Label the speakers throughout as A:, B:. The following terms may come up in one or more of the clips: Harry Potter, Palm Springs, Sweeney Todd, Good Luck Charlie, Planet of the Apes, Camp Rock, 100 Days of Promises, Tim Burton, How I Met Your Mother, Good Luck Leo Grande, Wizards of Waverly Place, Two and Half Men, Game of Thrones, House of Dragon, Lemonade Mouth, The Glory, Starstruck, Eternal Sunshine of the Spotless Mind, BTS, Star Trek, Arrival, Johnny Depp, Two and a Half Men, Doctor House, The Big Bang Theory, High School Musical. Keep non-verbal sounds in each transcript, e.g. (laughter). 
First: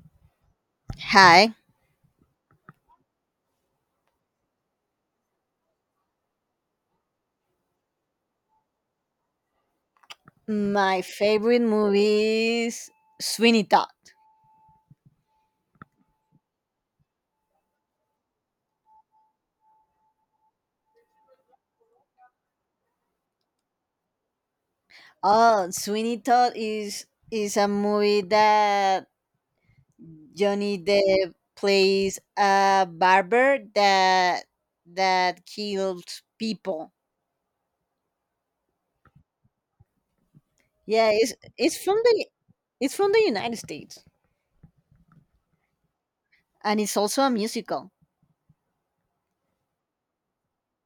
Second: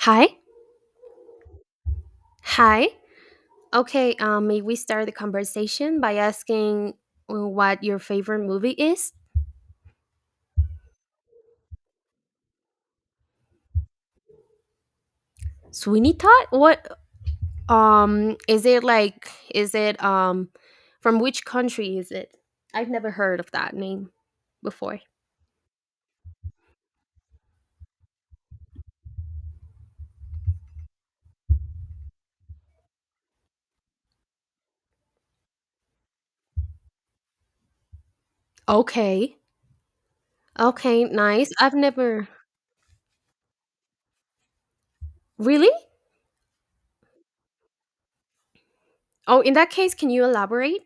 A: Hi.
B: Hi,
A: Hi. Okay, may we start the conversation by asking what your favorite movie is?
B: my favorite movie is Sweeney Todd.
A: Sweeney Todd? What is it like is it from which country is it? I've never heard of that name before.
B: Oh, Sweeney Todd is a movie that Johnny Depp plays a barber that kills people.
A: Okay. Okay,
B: Yeah, it's
A: nice. I've
B: it's from the
A: never.
B: it's from the United States,
A: Really?
B: and it's also a musical.
A: Oh, in that case, can you elaborate?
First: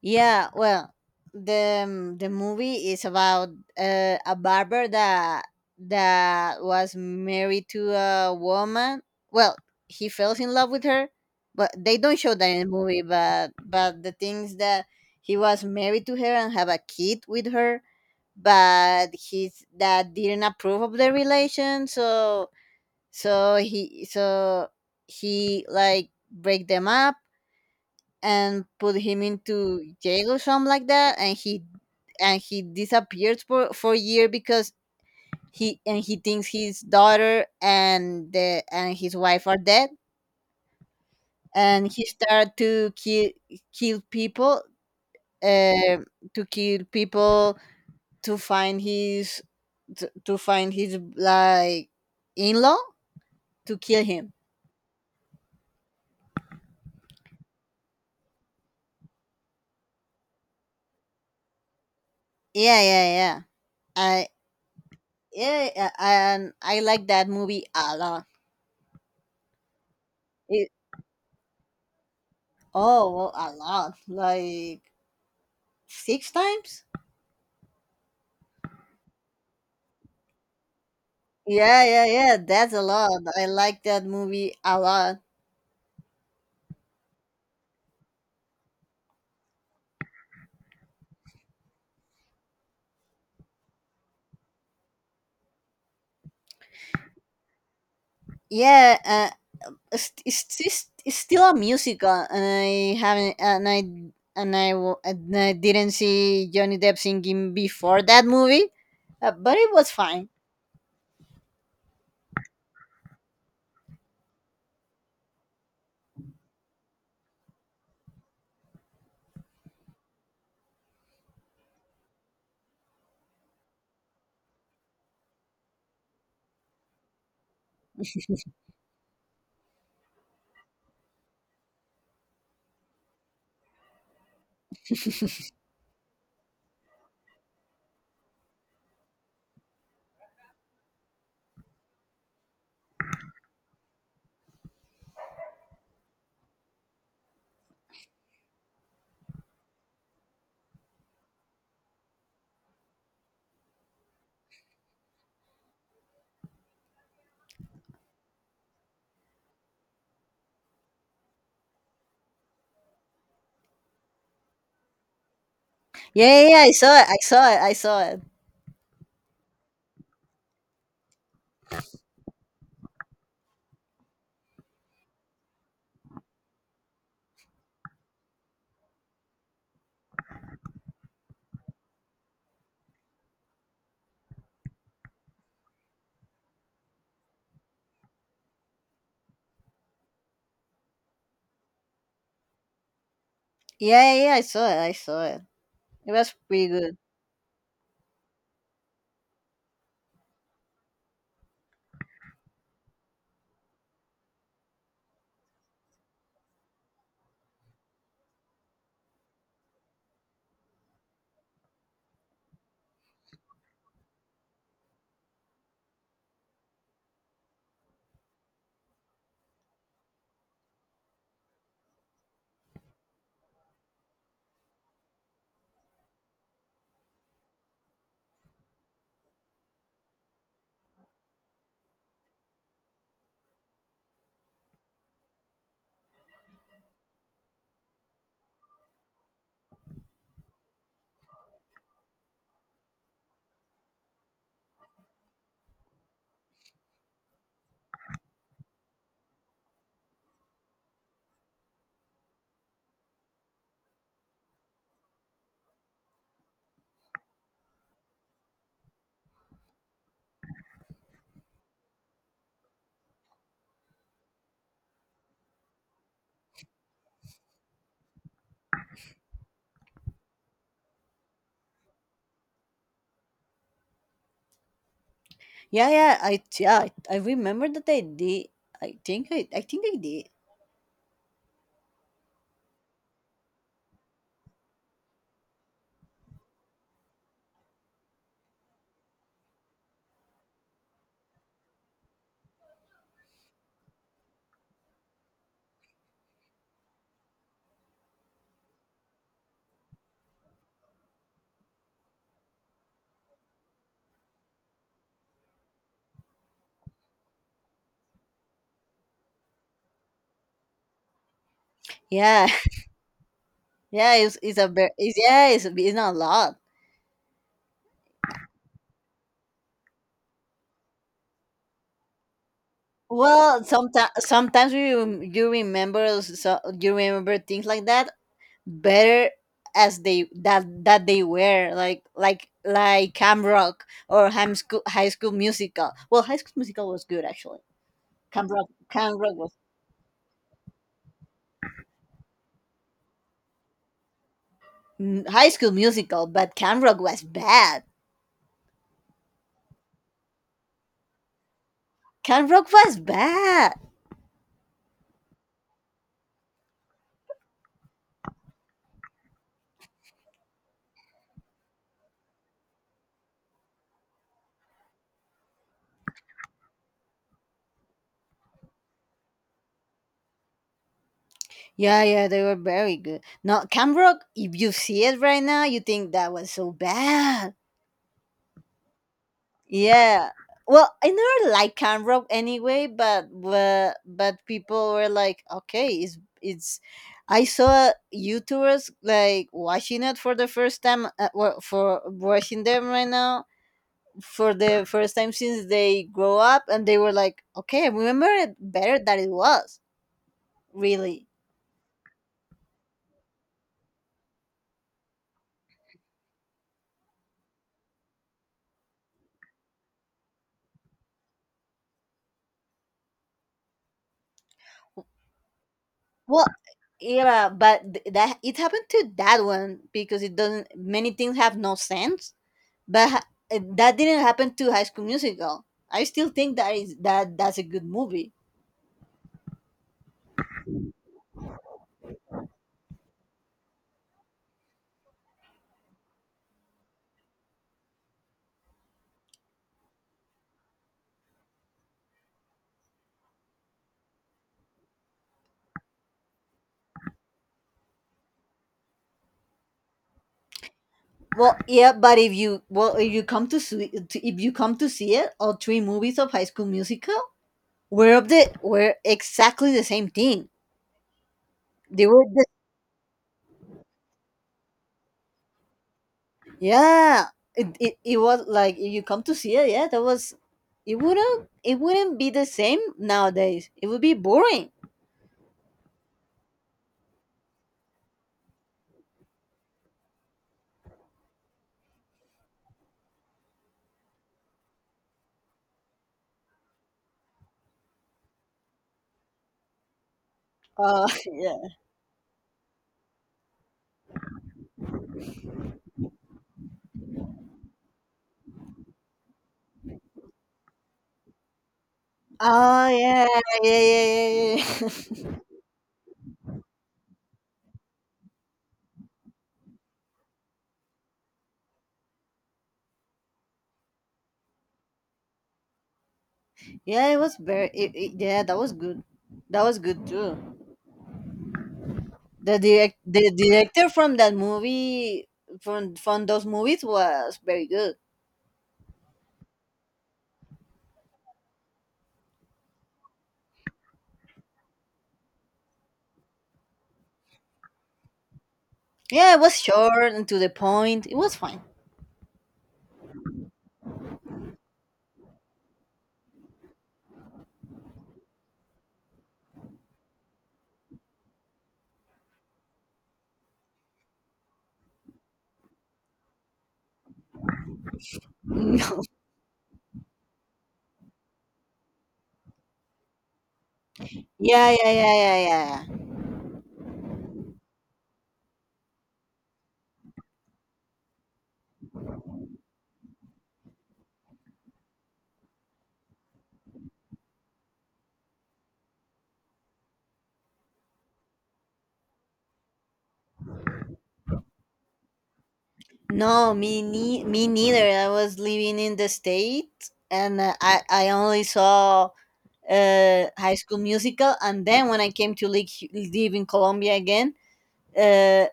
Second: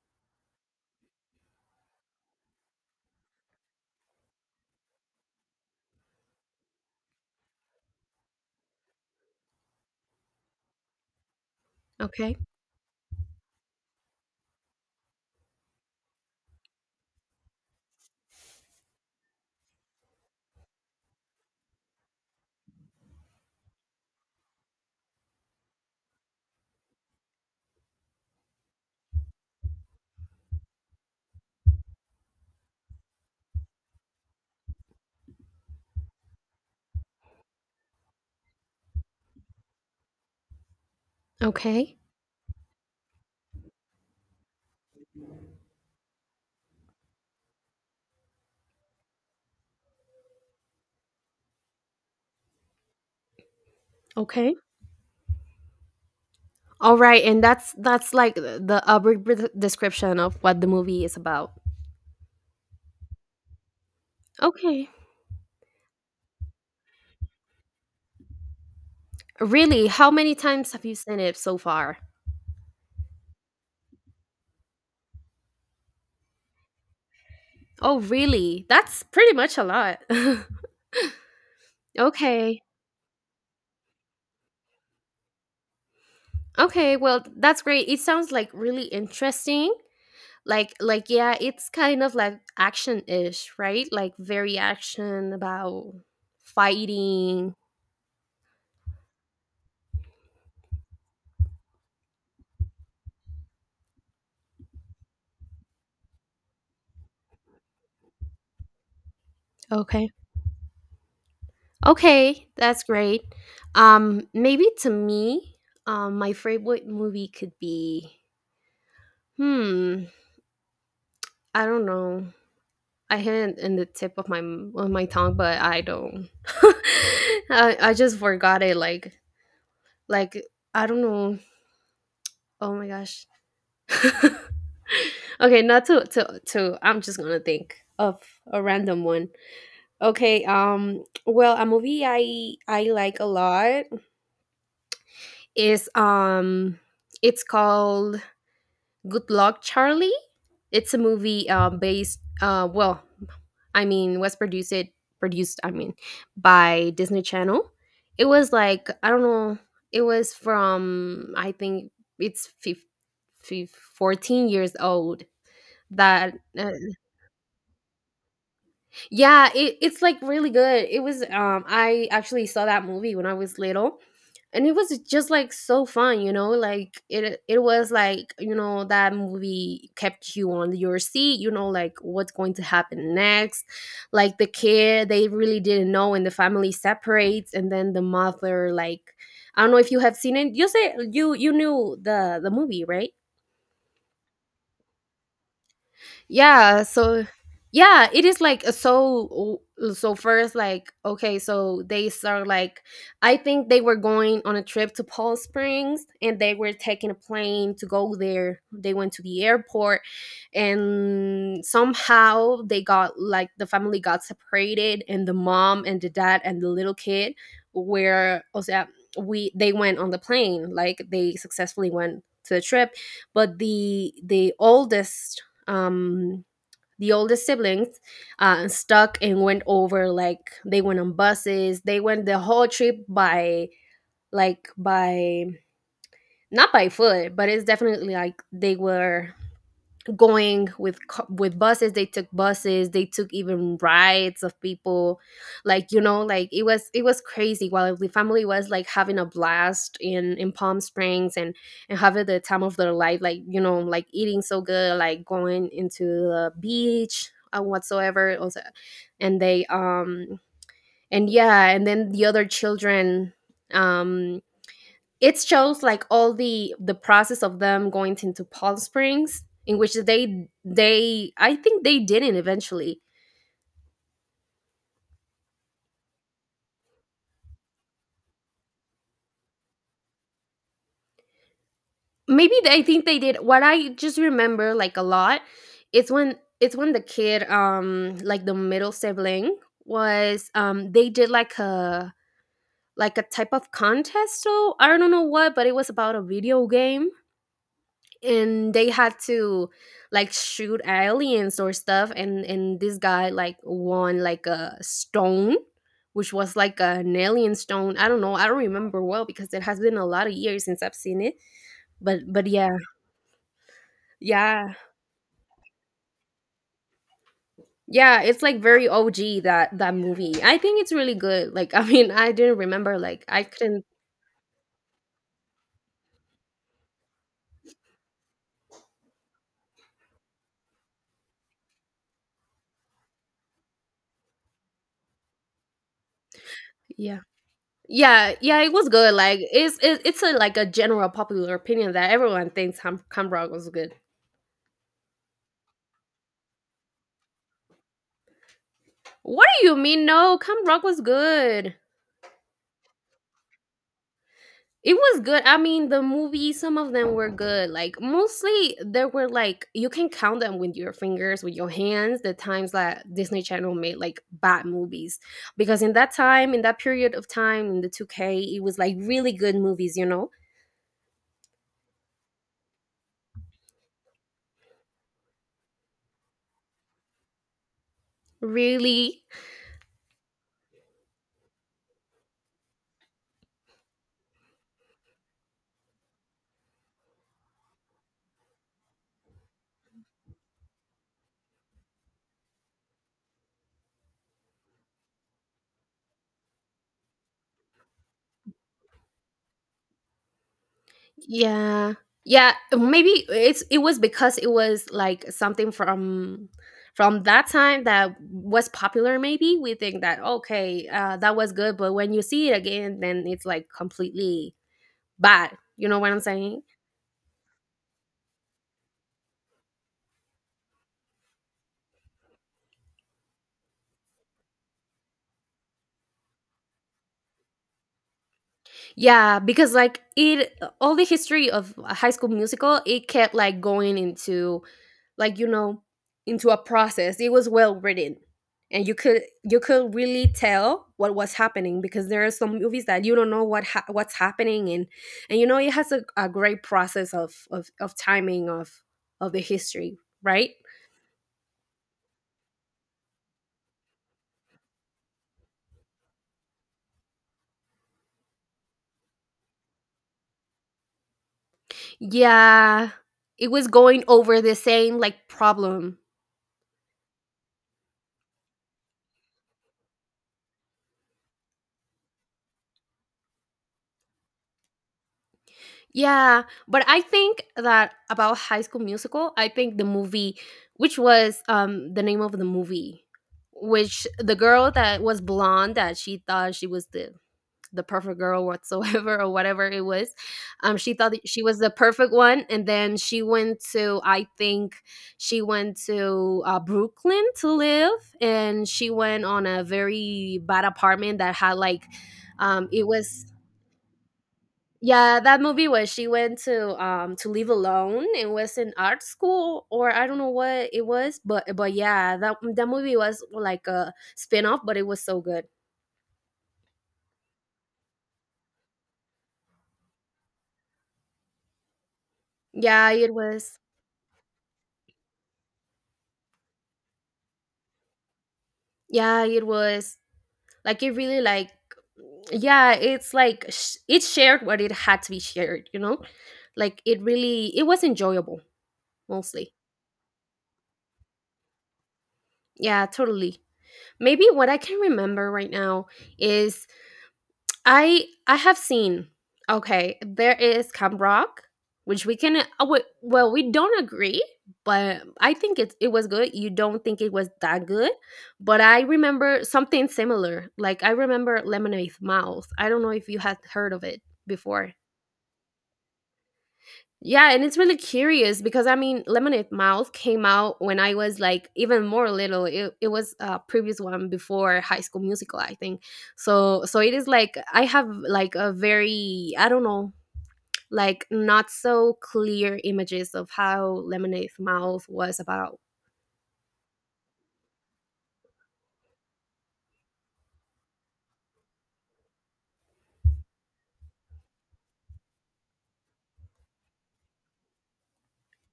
B: Yeah, well, the movie is about a barber that was married to a woman. Well, he falls in love with her, but they don't show
A: Okay.
B: that in the movie. But the things that he was married to her and have a kid with her, but his dad didn't approve of the relation, so so he so he like break them up and put him into jail or something like that and he disappeared for a year because he thinks his daughter and the and his wife are dead and
A: Okay.
B: he started to kill people uh, to kill people to find his to find his like in-law to kill him.
A: Okay. All right, and that's like the abridged description of what the movie is about.
B: Yeah, yeah, yeah, I
A: Okay.
B: yeah, yeah, and I like that movie a lot.
A: Really? How many times have you seen it so far?
B: Oh, well, a lot. Like six times?
A: Oh, really? That's pretty much a lot. (laughs)
B: Yeah, yeah, yeah.
A: Okay.
B: That's a lot. I like that movie a lot.
A: Okay, well, that's great. It sounds like really interesting. Yeah, it's kind of like action-ish, right? Like very action about fighting.
B: Yeah, it's still a musical, and I haven't, and I, wa- and I didn't see Johnny Depp singing before that movie, but it was
A: Okay.
B: fine.
A: Okay, that's great. Maybe to me, my favorite movie could be hmm, I don't know. I had it in the tip of my on my tongue, but I don't. (laughs) I just forgot it. Like I don't know. Oh my gosh. (laughs) Okay, not to to to. I'm just gonna think of a random one. Okay. Well, a movie I like a lot is it's called Good Luck Charlie. It's a movie I mean, was produced, I mean, by Disney Channel. It was like, I don't know. It was from, I think it's 14 years old that
B: Yeah, yeah, yeah, I saw it. I saw it.
A: yeah, it's like really good. It was I actually saw that movie when I was little and it was just like so fun, you know, like it was like, you know, that movie kept you on your seat, you know, like what's going to happen next. Like the kid, they really didn't know and the family separates and then the mother like, I don't know if you have seen it. You say you knew the movie, right?
B: Yeah, yeah, yeah, I saw it. I saw it. It was pretty
A: Yeah,
B: good.
A: so yeah, it is like so first like, okay, so they start like, I think they were going on a trip to Palm Springs and they were taking a plane to go there. They went to the airport and somehow they got like, the family got separated and the mom and the dad and the little kid were o sea, we they went on the plane, like they successfully went to the trip, but the oldest, um the oldest siblings stuck and went over. Like they went on buses, they went the whole trip by, like by, not by foot, but it's definitely like they were going with with buses. They took buses, they took even rides of people, like, you know, like it was, it was crazy while the family was like having a blast in Palm Springs and having the time of their life, like, you know, like eating so good, like going into the beach and whatsoever also, and they and yeah, and then the other children, um it shows like all the process of them going into Palm Springs, in which they, I think, they didn't eventually,
B: Yeah, yeah, yeah, I remember that I did. I think I did.
A: maybe they, I think they did. What I just remember like a lot, it's when, it's when the kid, like the middle sibling was, they did like a, like a type of contest, so I don't know what, but it was about a video game, and they had to like shoot aliens or stuff, and this guy like won like a stone, which was like an alien stone. I don't know, I don't remember well because it has been a lot of years since I've seen it, but
B: Yeah,
A: yeah.
B: (laughs) yeah, it's a
A: Yeah,
B: very, it's, yeah, it's not a lot.
A: yeah, it's like very OG. That that movie, I think it's really good, like (laughs) I mean, I didn't remember, like I
B: Well,
A: couldn't.
B: sometimes you remember, so you remember things like that better as they that that they were like Cam Rock or Ham School High School Musical. Well, High School Musical was
A: Yeah,
B: good, actually.
A: yeah, yeah, it was good.
B: Cam Rock
A: Like
B: was,
A: it's a, like a general popular opinion that everyone thinks Camp Rock was good.
B: mm, High School Musical, but Cam Rock was bad.
A: What do you mean? No, Come Rock was good.
B: Cam Rock was bad.
A: It was good. I mean, the movie, some of them were good. Like, mostly there were like, you can count them with your fingers, with your hands, the times that Disney Channel made like bad movies. Because in that time, in that period of time, in the 2K, it was like really good movies, you know?
B: Yeah, yeah, they were very good. No, Camp Rock, if you see it right now, you think that was so bad.
A: Really.
B: Yeah. Well, I never liked Camp Rock anyway, but but people were like, okay, it's. I saw YouTubers like watching it for the first time, for watching them right now for the first time since they grow up, and they were like, okay, I remember it better than it was. Really.
A: Yeah. Yeah, maybe it was because it was like something from that time that was popular, maybe. We think that okay, that was good, but when you see it again then it's like completely bad. You know what I'm saying?
B: Yeah, but that it happened to that one because it doesn't many things have no sense, but that didn't happen to High School Musical. I still think that is that that's a good movie.
A: Yeah, because like it all the history of High School Musical, it kept like going into, like, you know, into a process. It was well written, and you could really tell what was happening, because there are some movies that you don't know what what's happening, and you know, it has a great process of timing of the history, right.
B: Well, yeah, but if you come if you come to see it, all three movies of High School Musical were of the were exactly the same thing. they were the,
A: Yeah, it was going over the same like problem.
B: yeah, it was like if you come to see it, yeah, that was, it wouldn't be the same nowadays. It would be boring.
A: Yeah, but I think that about High School Musical, I think the movie, which was the name of the movie, which the girl that was blonde, that she thought she was the perfect girl whatsoever (laughs) or whatever it was, she
B: Oh,
A: thought that
B: (laughs)
A: she was
B: yeah.
A: the perfect one, and then she went to, I think she went to Brooklyn to live, and she went on a very bad apartment that had like, it
B: Oh yeah.
A: was,
B: Yeah, yeah, yeah,
A: yeah,
B: yeah.
A: that movie was, she went to leave alone and was in art school or I don't know what it was, but yeah, that that movie was like a spin-off, but it was so good.
B: (laughs) Yeah, it was very. It, yeah, that was good. That was good too.
A: Yeah, it
B: The
A: was.
B: director from that movie, from those movies, was very good.
A: Yeah, it was. Like it really like, yeah, it's like it shared what it had to be shared, you know? Like it really, it was enjoyable
B: Yeah, it
A: mostly.
B: was short and to the point. It was fine.
A: Yeah, totally. Maybe what I can remember right now is, I have seen. Okay, there is Camp Rock, which we can. Well, we don't agree, but I think it was good. You don't think it was that good, but
B: (laughs)
A: I
B: Yeah,
A: remember something similar. Like I remember Lemonade Mouth. I don't know if you had heard of it
B: yeah,
A: before.
B: yeah, yeah, yeah, yeah.
A: Yeah, and it's really curious because, I mean, Lemonade Mouth came out when I was like even more little. It was a previous one before High School Musical, I think. So it is like I have like a very, I don't know, like not so clear images of how Lemonade Mouth was about.
B: No, me neither. I was living in the state, and I only saw High School Musical, and then when I came to live, live in Colombia again, uh,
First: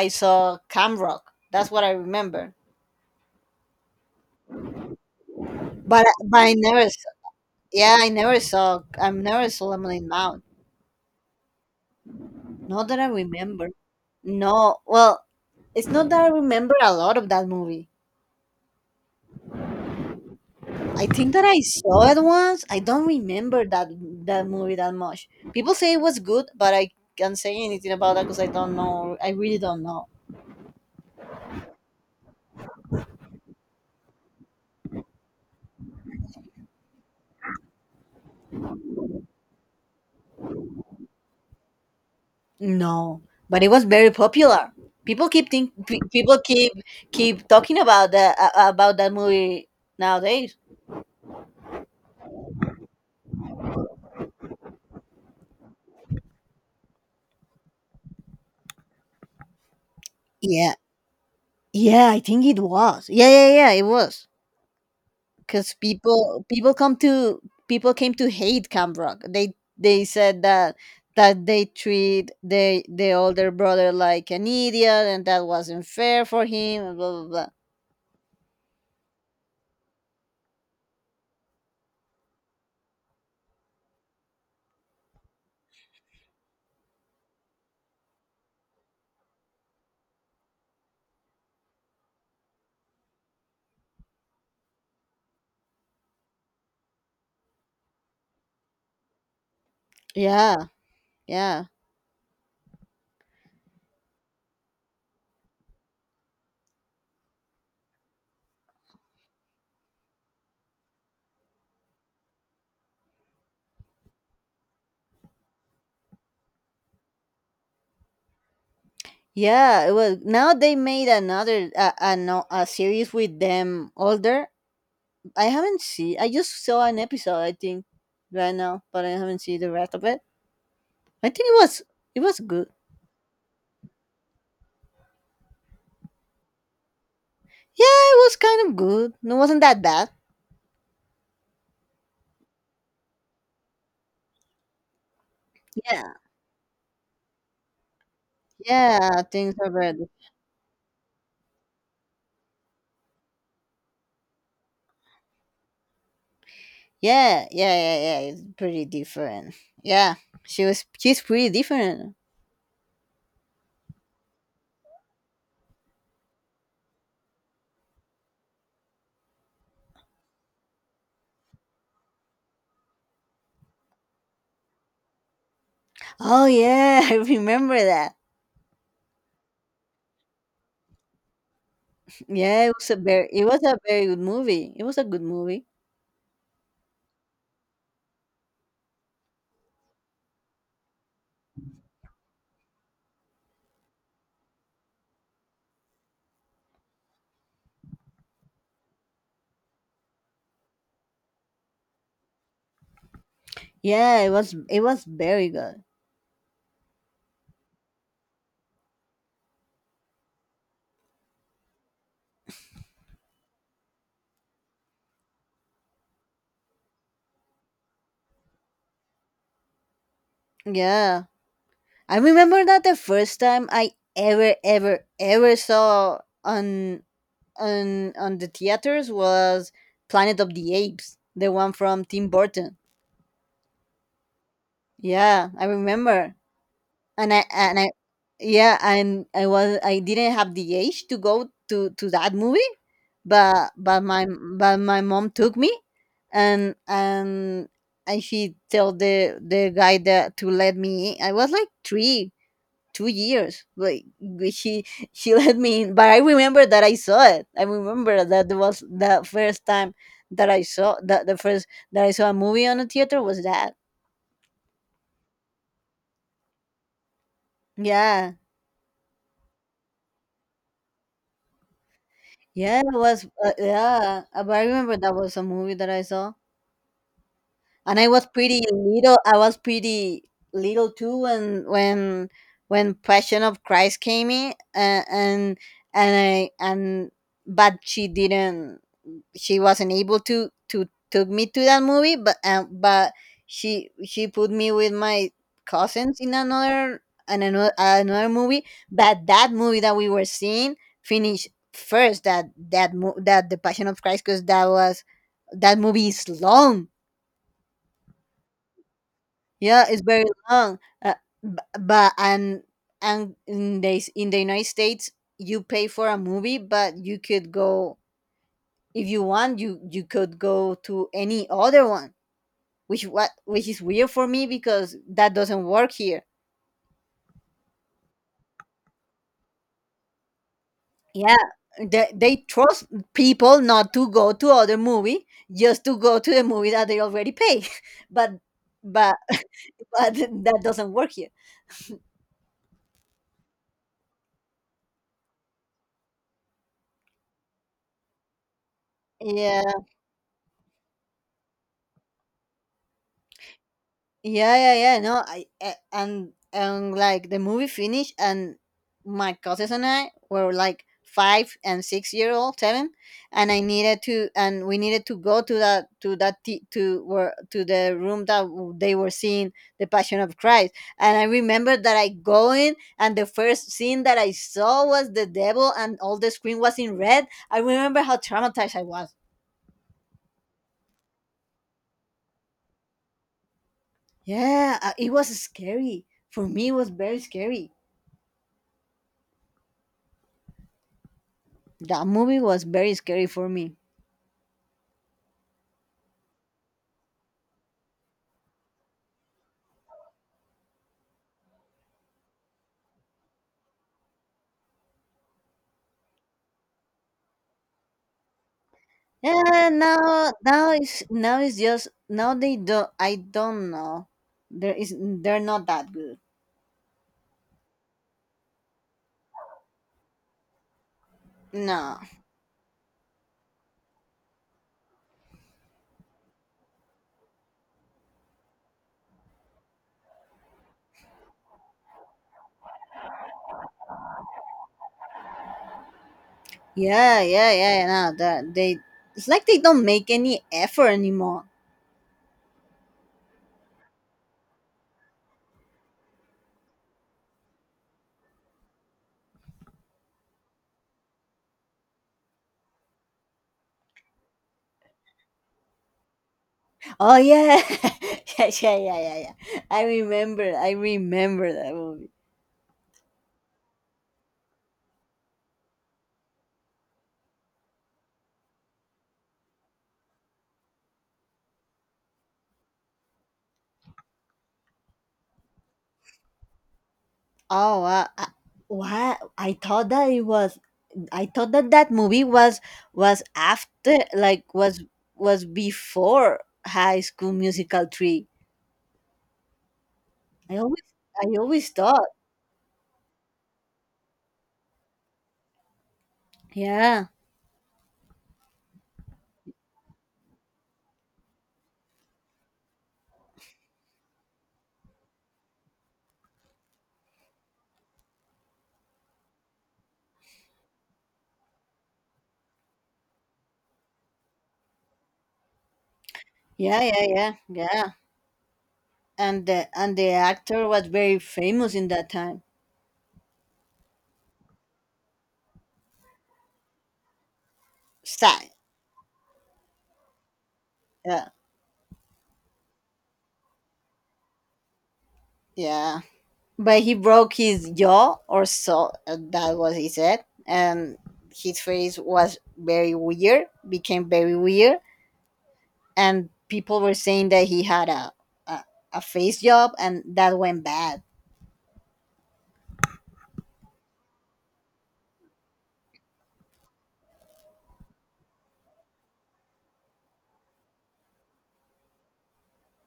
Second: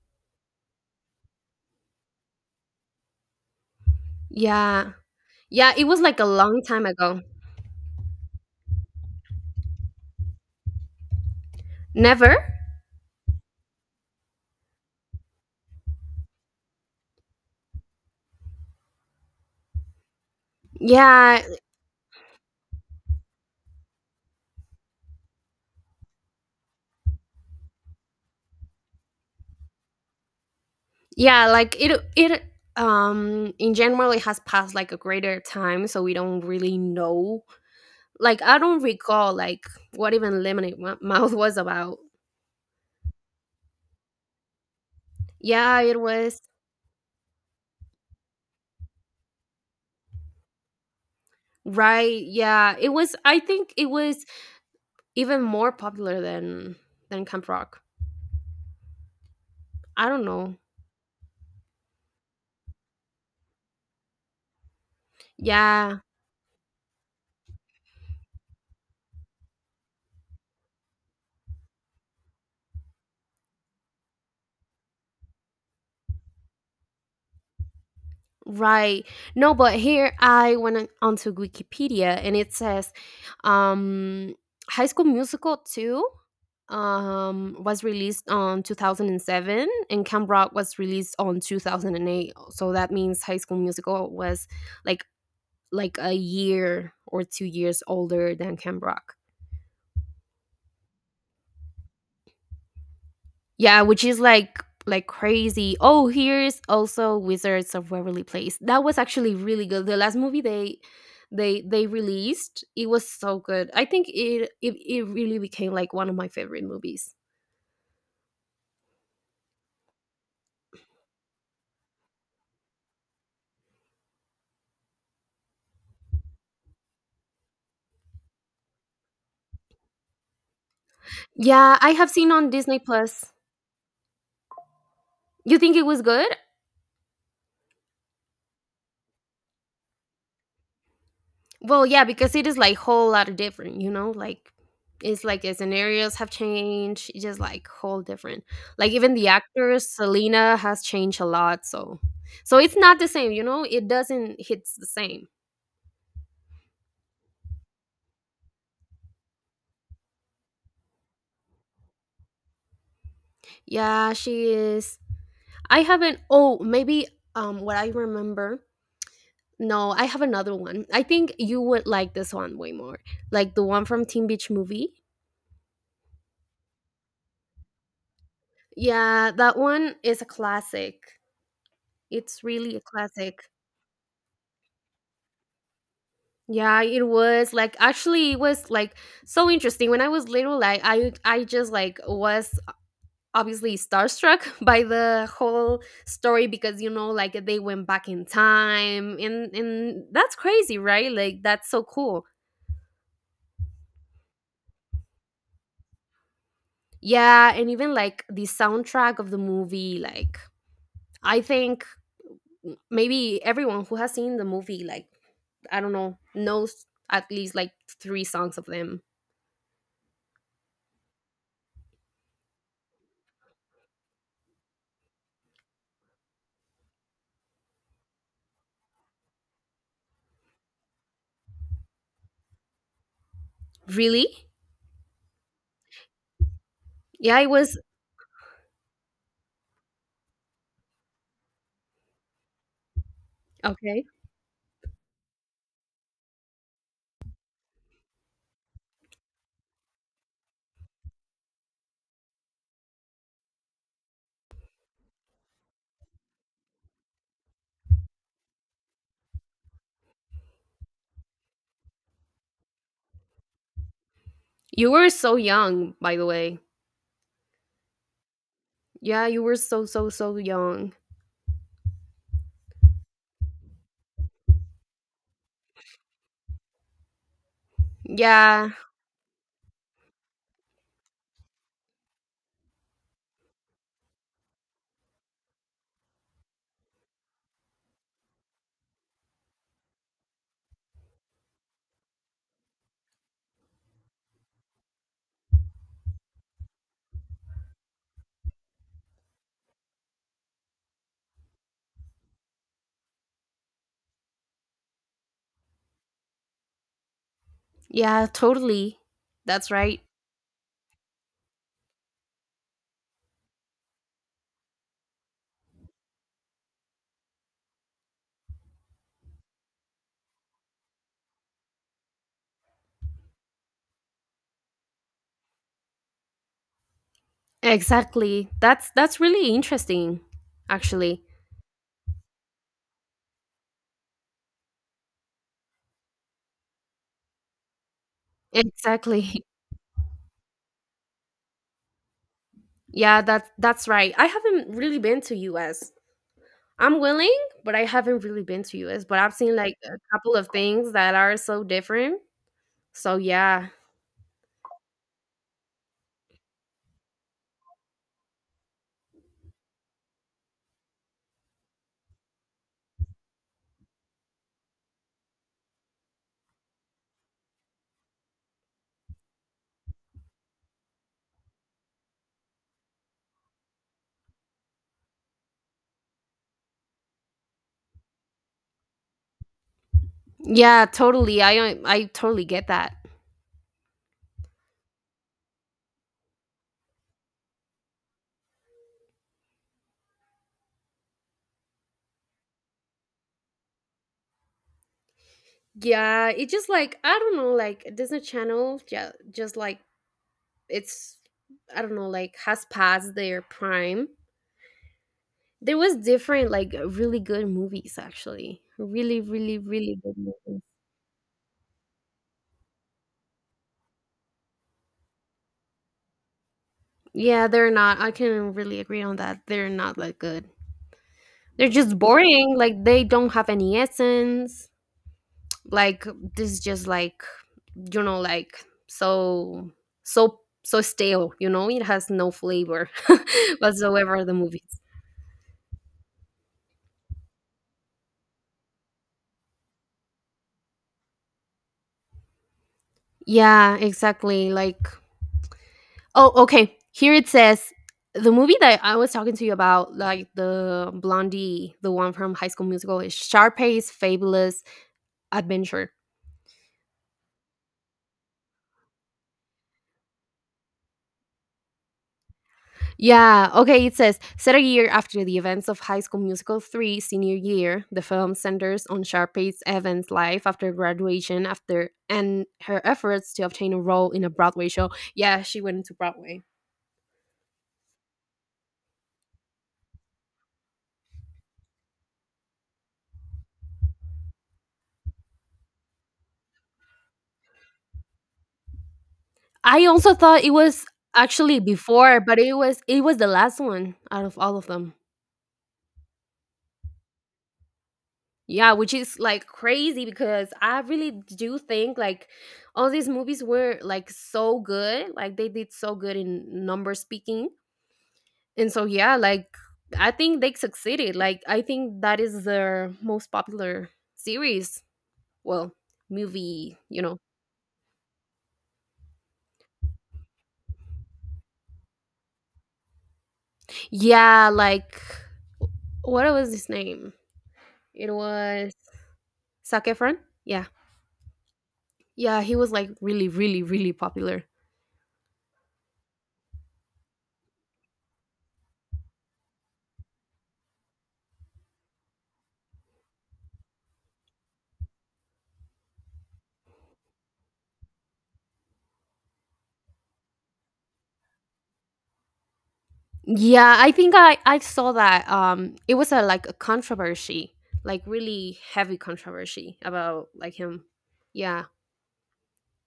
B: I saw Cam Rock. That's what I remember.
A: Yeah, yeah, it was
B: But
A: like a
B: I
A: long time
B: never saw,
A: ago.
B: yeah, I never saw Lemonade Mouth.
A: Never.
B: Not that I remember. No, well, it's not that I remember a lot of that movie. I think
A: Yeah,
B: that I saw it once. I don't remember that movie that much. People say it was good, but I can't say anything about that because I don't know. I really don't know.
A: yeah, like it, in general it has passed like a greater time, so we don't really know. Like I don't recall like what even (laughs) Mouth was about.
B: No, but it was very popular.
A: Yeah, it
B: People
A: was.
B: keep talking about that movie nowadays.
A: Right. Yeah, it was. I think it was even more popular than Camp Rock. I don't know.
B: Yeah, yeah, I think it was. Yeah, yeah, yeah, it was. Cause
A: Yeah,
B: people come to people came to hate Camp Rock. They said that that they treat the older brother like an idiot and that wasn't fair for him and blah blah blah.
A: right. No, but here I went onto Wikipedia, and it says, um, High School Musical 2 was released on 2007 and Camp Rock was released on 2008, so that means High School Musical was like like a year or 2 years older than Ken Brock.
B: Yeah, yeah.
A: Yeah, which is like crazy. Oh, here's also Wizards of Waverly Place. That was actually really good. The last movie they released, it was so good. I think it really became like one of my favorite movies.
B: Yeah, it was. Now they made another a no a series with them older. I haven't seen. I just saw an episode. I think Right now, but I haven't seen the rest of it. I think it
A: Yeah,
B: was
A: I have
B: It
A: seen
B: was
A: on
B: good.
A: Disney Plus. You think it was good?
B: Yeah, it was kind of good. It wasn't that bad.
A: Well, yeah, because it is like whole lot of different, you know, like it's like the
B: Yeah,
A: scenarios have changed, it's just like whole different. Like even
B: yeah,
A: the
B: things are
A: actors,
B: very. Di-
A: Selena has changed a lot, so so it's not the same, you know, it doesn't hits the same.
B: Yeah, yeah, yeah, yeah. It's pretty different. Yeah, she was. She's pretty different.
A: Yeah, she is. I haven't, oh, maybe what I remember. No, I have another one. I think you would like this one way more. Like the one from Teen Beach movie.
B: Oh yeah, (laughs) I remember that.
A: Yeah, that one is a classic. It's
B: Yeah,
A: really a
B: It
A: classic.
B: was a very good movie. It was a good movie.
A: Yeah, it was like, actually it was like so interesting. When I was little, like I just like was obviously starstruck (laughs) by the whole story, because you know like they went back in time, and that's crazy, right? Like that's so cool.
B: Yeah, it was very good.
A: Yeah, and even like the soundtrack of the movie, like I think maybe everyone who has seen the movie, like I don't know, knows at least like three songs of them.
B: Yeah. I remember that the first time I ever saw on on the theaters was Planet of the Apes, the one from Tim Burton.
A: Really?
B: Yeah, I remember.
A: Yeah, it
B: And
A: was
B: I Yeah, and I didn't have the age to go to that movie, but
A: okay.
B: but my mom took me, and and she told the guy that to let me in. I was like 3, 2 years, like, she (laughs) let me in. But I remember that I saw it. I remember that it was the first time that I saw that the first that I saw a movie on a theater was that.
A: You were so young, by the way.
B: Yeah,
A: Yeah, you were so, so, so young.
B: yeah, it was yeah, but I remember that was a movie that I saw and I was pretty
A: Yeah,
B: little. I was pretty little too when when Passion of Christ came in, and I and but she didn't. She wasn't able to took me to that movie, but she put me with my cousins in another and another another movie. But that movie that we were seeing finished first. That the Passion of Christ, because that was that movie is long.
A: yeah, totally. That's
B: Yeah,
A: right.
B: it's very long. B- but and in the United States, you pay for a movie, but you could go if you want. You could go to any other one, which what which is weird for me because that doesn't work here.
A: Exactly. That's really interesting, actually.
B: Yeah, they trust people not to go to other movie, just to go to the movie that they already pay, (laughs) but but
A: Exactly. (laughs)
B: (laughs) but that doesn't work here.
A: Yeah, that that's right. I haven't really been to US. I'm willing, but I haven't really been to US, but I've seen like
B: Yeah.
A: a couple of things that are so different. So yeah.
B: Yeah, yeah, yeah. No, I and like the movie finished, and my cousins and I were like 5 and 6 year old, seven, and we needed to go to that t- to where to the room that they were seeing the Passion of Christ, and I remember that I go in, and the first scene that I saw was the devil, and all the screen was in red. I remember how traumatized I was.
A: Yeah, totally. I totally get that.
B: Yeah, it was scary for me. It was very scary. That movie was very scary for me.
A: Yeah, it just like I don't know, like Disney Channel, yeah, just like it's I don't know, like has passed their prime. There was different, like really good movies actually. Really, really,
B: Yeah,
A: really good
B: now
A: movies.
B: now is now it's just now they don't, I don't know. There is, they're not that good.
A: Yeah, they're not. I can really agree on that. They're not like good. They're
B: No.
A: just boring. Like they don't have any essence. Like this is just like like so stale. You know, it has no flavor (laughs) whatsoever. The movies.
B: Yeah, yeah, yeah, yeah. No, that they it's like they don't make any effort anymore.
A: Yeah, exactly. Like oh, okay. Here it says the movie that I was talking to you about, like the Blondie, the one from High School Musical, is Sharpay's Fabulous Adventure.
B: Oh yeah, (laughs) yeah, yeah, yeah, yeah, yeah. I remember that movie.
A: Yeah, okay, it says set a year after the events of High School Musical 3 senior year, the film centers on Sharpay's Evans' life after graduation after and her efforts to obtain a role in a Broadway show. Yeah, she went into Broadway.
B: Oh, wow. What? I thought that it was, I thought that that movie was after like was before High School Musical 3.
A: I also thought it
B: I always
A: was
B: I
A: actually
B: always thought.
A: before, but it was the last one out of all of them.
B: Yeah.
A: Yeah, which is like crazy because I really do think like all these movies were like so good. Like they did so good in number speaking. And so yeah, like I think they succeeded. Like I think that is their most popular series. Well, movie,
B: Yeah, yeah,
A: you know.
B: yeah. Yeah. And the actor was very famous in that time.
A: Yeah, like what was his name? It
B: Sai.
A: was Zac Efron. Yeah.
B: Yeah.
A: Yeah, he was like really, really, really popular.
B: Yeah. But he broke his jaw or so, that was he said, and his face was very weird, became very weird, and people were saying that he had a, a face job and that went bad.
A: Yeah, I think I saw that. It was a like a controversy, like really heavy controversy about like him. Yeah,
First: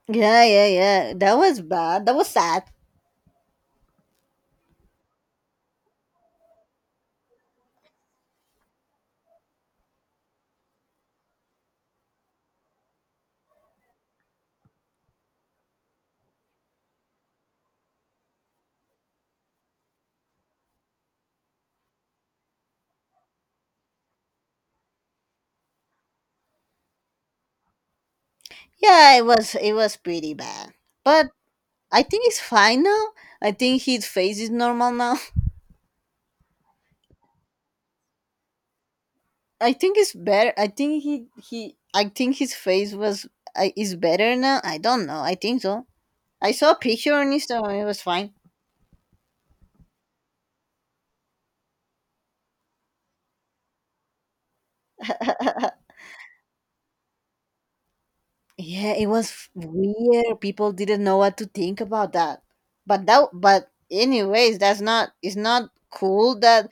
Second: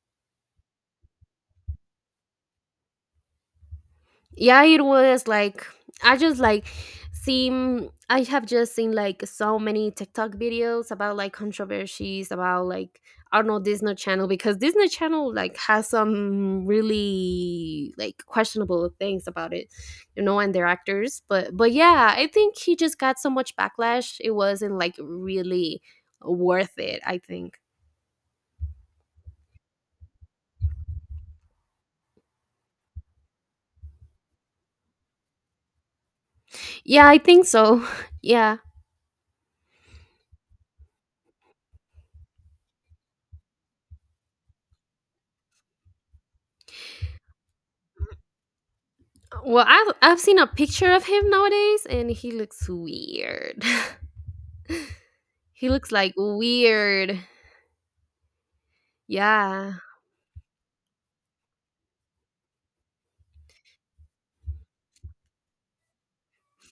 B: Yeah, yeah, yeah. That was bad. That was sad.
A: yeah it was like I just like seen I have just seen like so many TikTok videos about like controversies about like I don't know Disney Channel because Disney Channel like has some really like questionable things about it, you know, and their actors, but yeah I think he just got so much backlash it wasn't like really worth it, I think.
B: Yeah, it was pretty bad. But I think it's fine now. I think his face is normal now.
A: Yeah, I think so. (laughs) Yeah,
B: (laughs) I think it's better. I think he I think his face was is better now. I don't know. I think so. I saw a picture on Instagram. It was fine.
A: well, I've seen a picture of him nowadays and he looks weird. (laughs) He
B: (laughs)
A: looks like weird.
B: Yeah,
A: Yeah.
B: weird. People didn't know what to think about that. But that, but anyways, that's not. It's not cool that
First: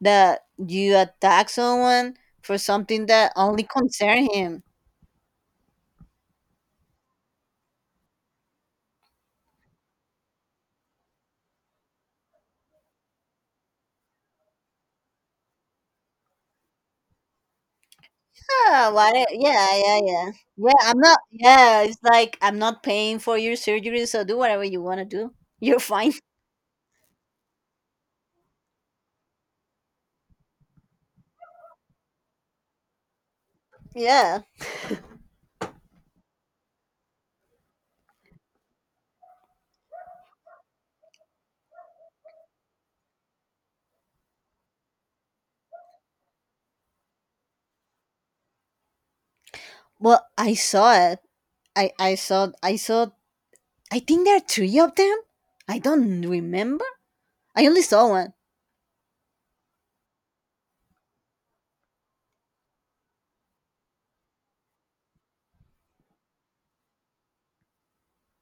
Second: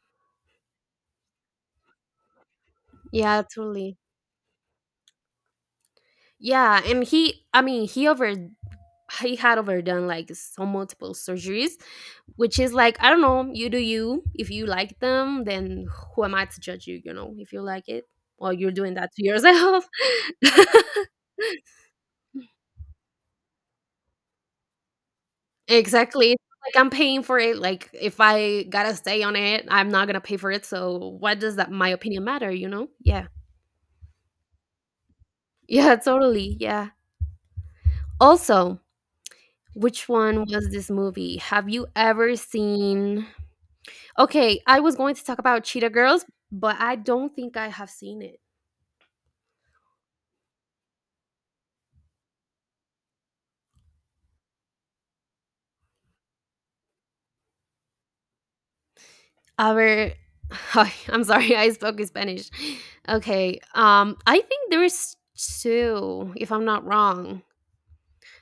B: you attack someone for something that
A: Yeah,
B: only
A: totally.
B: concern him.
A: Yeah, and he I mean, he had overdone like some multiple surgeries, which is like I don't know, you do you. If you like them, then who am I to judge you, you know, if you like it or you're doing that to
B: Yeah,
A: yourself.
B: yeah, yeah. Yeah,
A: (laughs)
B: I'm not. Yeah, it's like I'm not paying for your surgery, so do whatever you want to do. You're fine.
A: Exactly.
B: (laughs)
A: Like I'm paying for it. Like if I got to stay on it, I'm not going to pay for it. So what does that my opinion matter, you know? Yeah.
B: Yeah.
A: Yeah, totally. Yeah. Also, which one was this movie? Have you ever seen? Okay, I was going to talk about Cheetah Girls, but I don't think I have seen it.
B: Well, I saw it. I saw I saw I think there are three of them. I don't remember. I only saw one.
A: A ver, (laughs) I'm sorry, I spoke in Spanish. Okay, I think there's two, if I'm not wrong.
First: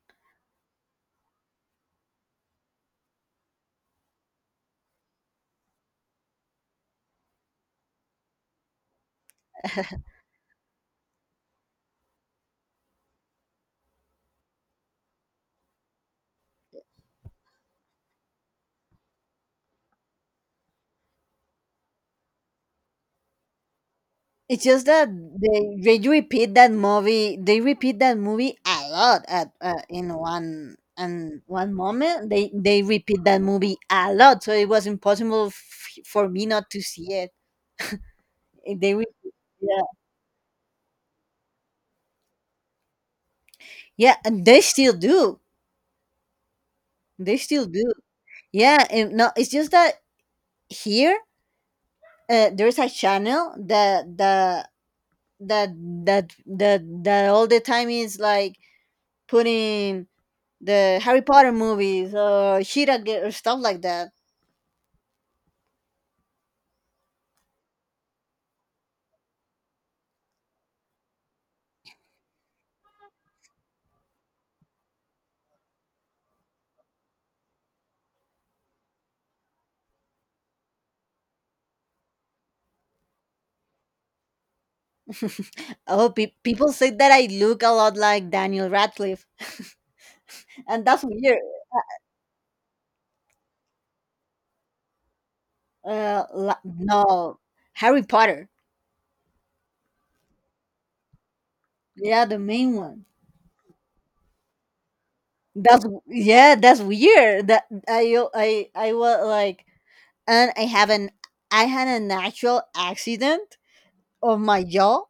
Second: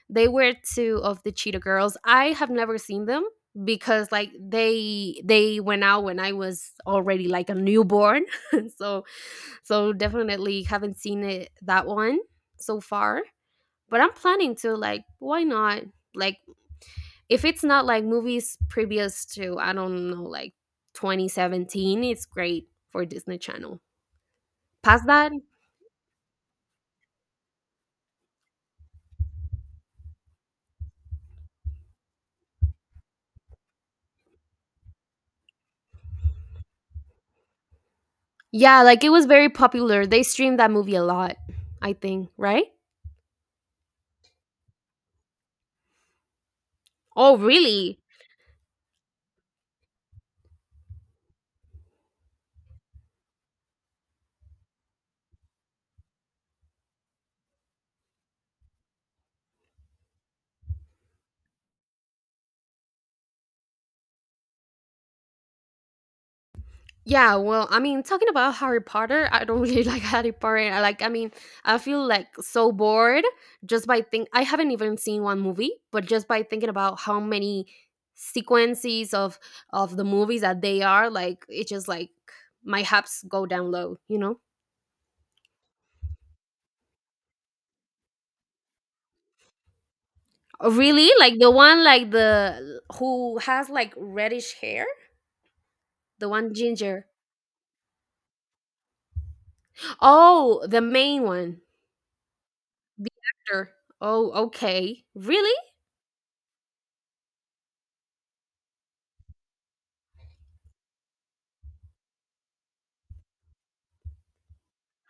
A: They were two of the Cheetah Girls. I have never seen them because like they went out when I was already like a newborn, (laughs) so so definitely haven't seen it that one so far, but I'm planning to, like why not, like if it's not like movies previous to I don't know like 2017 it's great for Disney Channel.
B: It's just
A: Past
B: that
A: that?
B: they repeat that movie. They repeat that movie a lot at in one and one moment. They repeat that movie a lot, so it was impossible for me not to see it. And
A: Yeah,
B: They re-
A: like it was very
B: yeah,
A: popular. They streamed that movie a lot, I think, right?
B: yeah, and they still do. They
A: Oh,
B: still do.
A: really?
B: Yeah, and no, it's just that here, there's a channel that that all the time is like putting the Harry Potter movies or Shira or stuff like that.
A: Yeah, well, I mean, talking about Harry Potter, I don't really (laughs) like Harry Potter. I like, I mean, I feel like so bored just by think. I haven't even seen one movie, but just by thinking about how many sequences of the movies that they are, like it just like my haps go down low, you know.
B: (laughs) Oh, people say that I look a lot like Daniel Radcliffe, (laughs)
A: Oh,
B: and that's
A: really, like
B: weird.
A: the one like the who has like reddish hair, the one ginger.
B: No, Harry Potter.
A: Oh, the main one,
B: Yeah, the main one.
A: the actor. Oh, okay, really,
B: That's Yeah, that's weird. That I was like, and I have an I had a natural accident of my jaw,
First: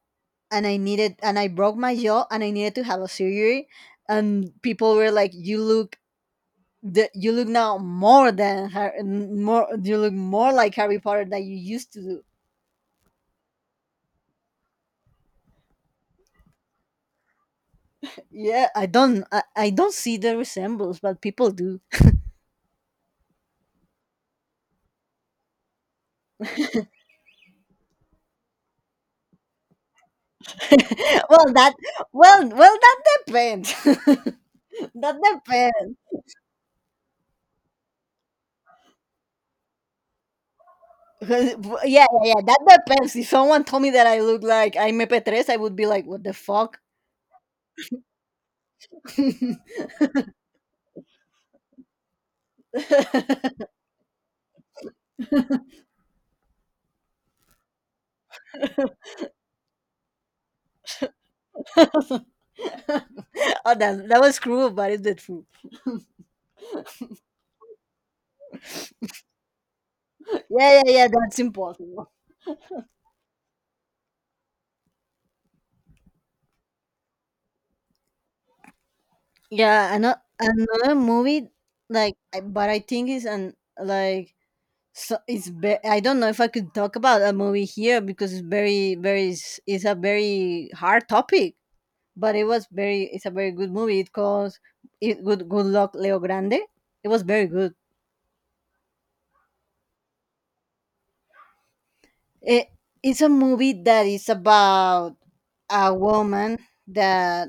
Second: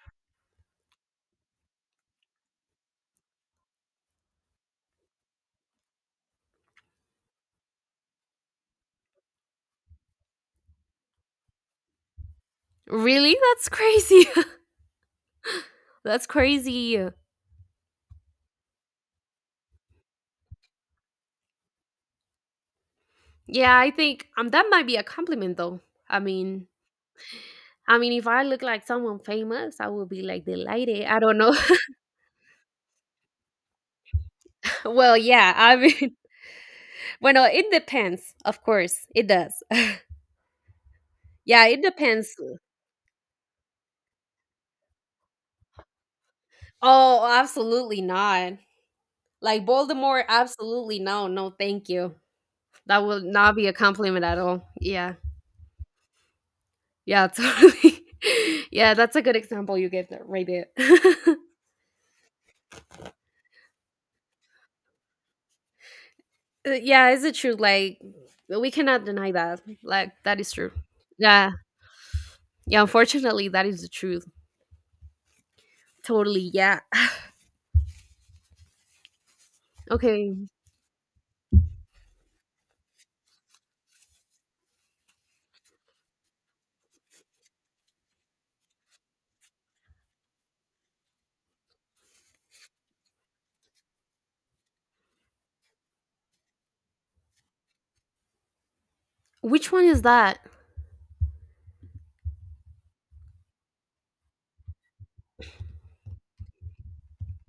B: and I broke my jaw, and I needed to have a surgery, and people were like, "You look you look now more you look more like Harry Potter than you used to do."
A: really, that's crazy. (laughs) That's crazy.
B: Yeah, I don't see the resemblance, but people do.
A: Yeah, I think that might be a compliment though. I mean, I mean if I look like someone famous, I will be like delighted. I
B: (laughs)
A: don't
B: Well,
A: know.
B: that well well that depends. (laughs)
A: (laughs)
B: That
A: Well, yeah, I
B: depends.
A: mean, (laughs) well, no, it depends. Of course, it does. (laughs) Yeah, it
B: Yeah, yeah,
A: depends.
B: yeah. That depends. If someone told me that I look like Jaime Petres, I would be like, what the fuck?
A: Oh, absolutely not. Like
B: (laughs)
A: Voldemort, absolutely no. No, thank you. That will not
B: Oh,
A: be a compliment at all. Yeah. Yeah, (laughs) totally. Yeah, that's a good example you gave there, right there. (laughs)
B: that was cruel, but it's the truth.
A: Yeah, it's the truth. Like we cannot deny that. Like that is true.
B: Yeah, yeah, yeah. That's
A: Yeah,
B: impossible.
A: yeah. Unfortunately, that is the truth. Totally. Yeah. (laughs)
B: Yeah, another
A: Okay.
B: another movie, but I think it's an, like I don't know if I could talk about a movie here because it's very, very, it's a very hard topic. But it's a very good movie. It calls it Good Luck Leo Grande. It was very good.
A: Which one is that?
B: It it's a movie that is about a woman that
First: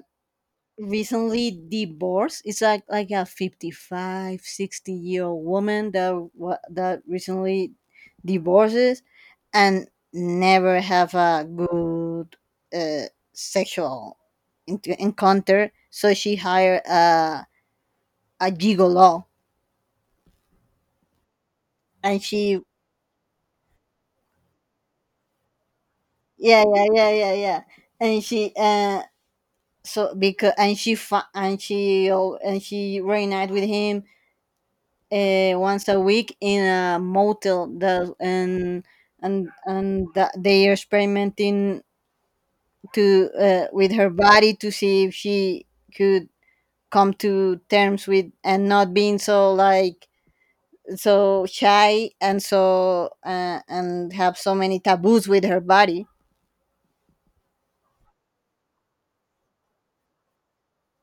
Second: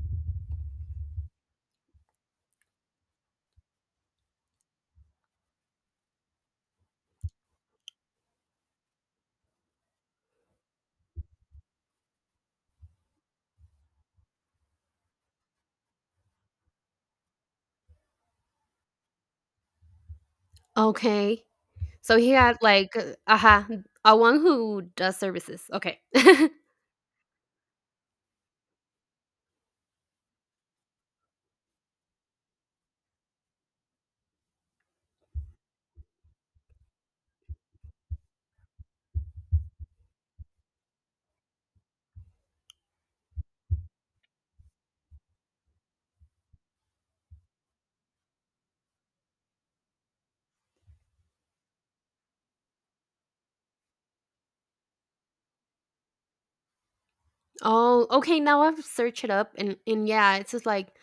B: recently divorced. It's like a 55-60 year old woman that recently divorces and never have a good, uh, sexual encounter. So she hired a gigolo,
A: Okay. So
B: and
A: he had
B: she,
A: like a one who does services. Okay. (laughs)
B: yeah, yeah, yeah, yeah, yeah, and she so because and she fi- and she oh, and she reunited with him, once a week in a motel, and they are experimenting, to with her body to see if she could come to terms with and not being so, like, so shy and so, and have so many taboos with her body.
A: Oh, okay. Now I've searched it up, and yeah, it says like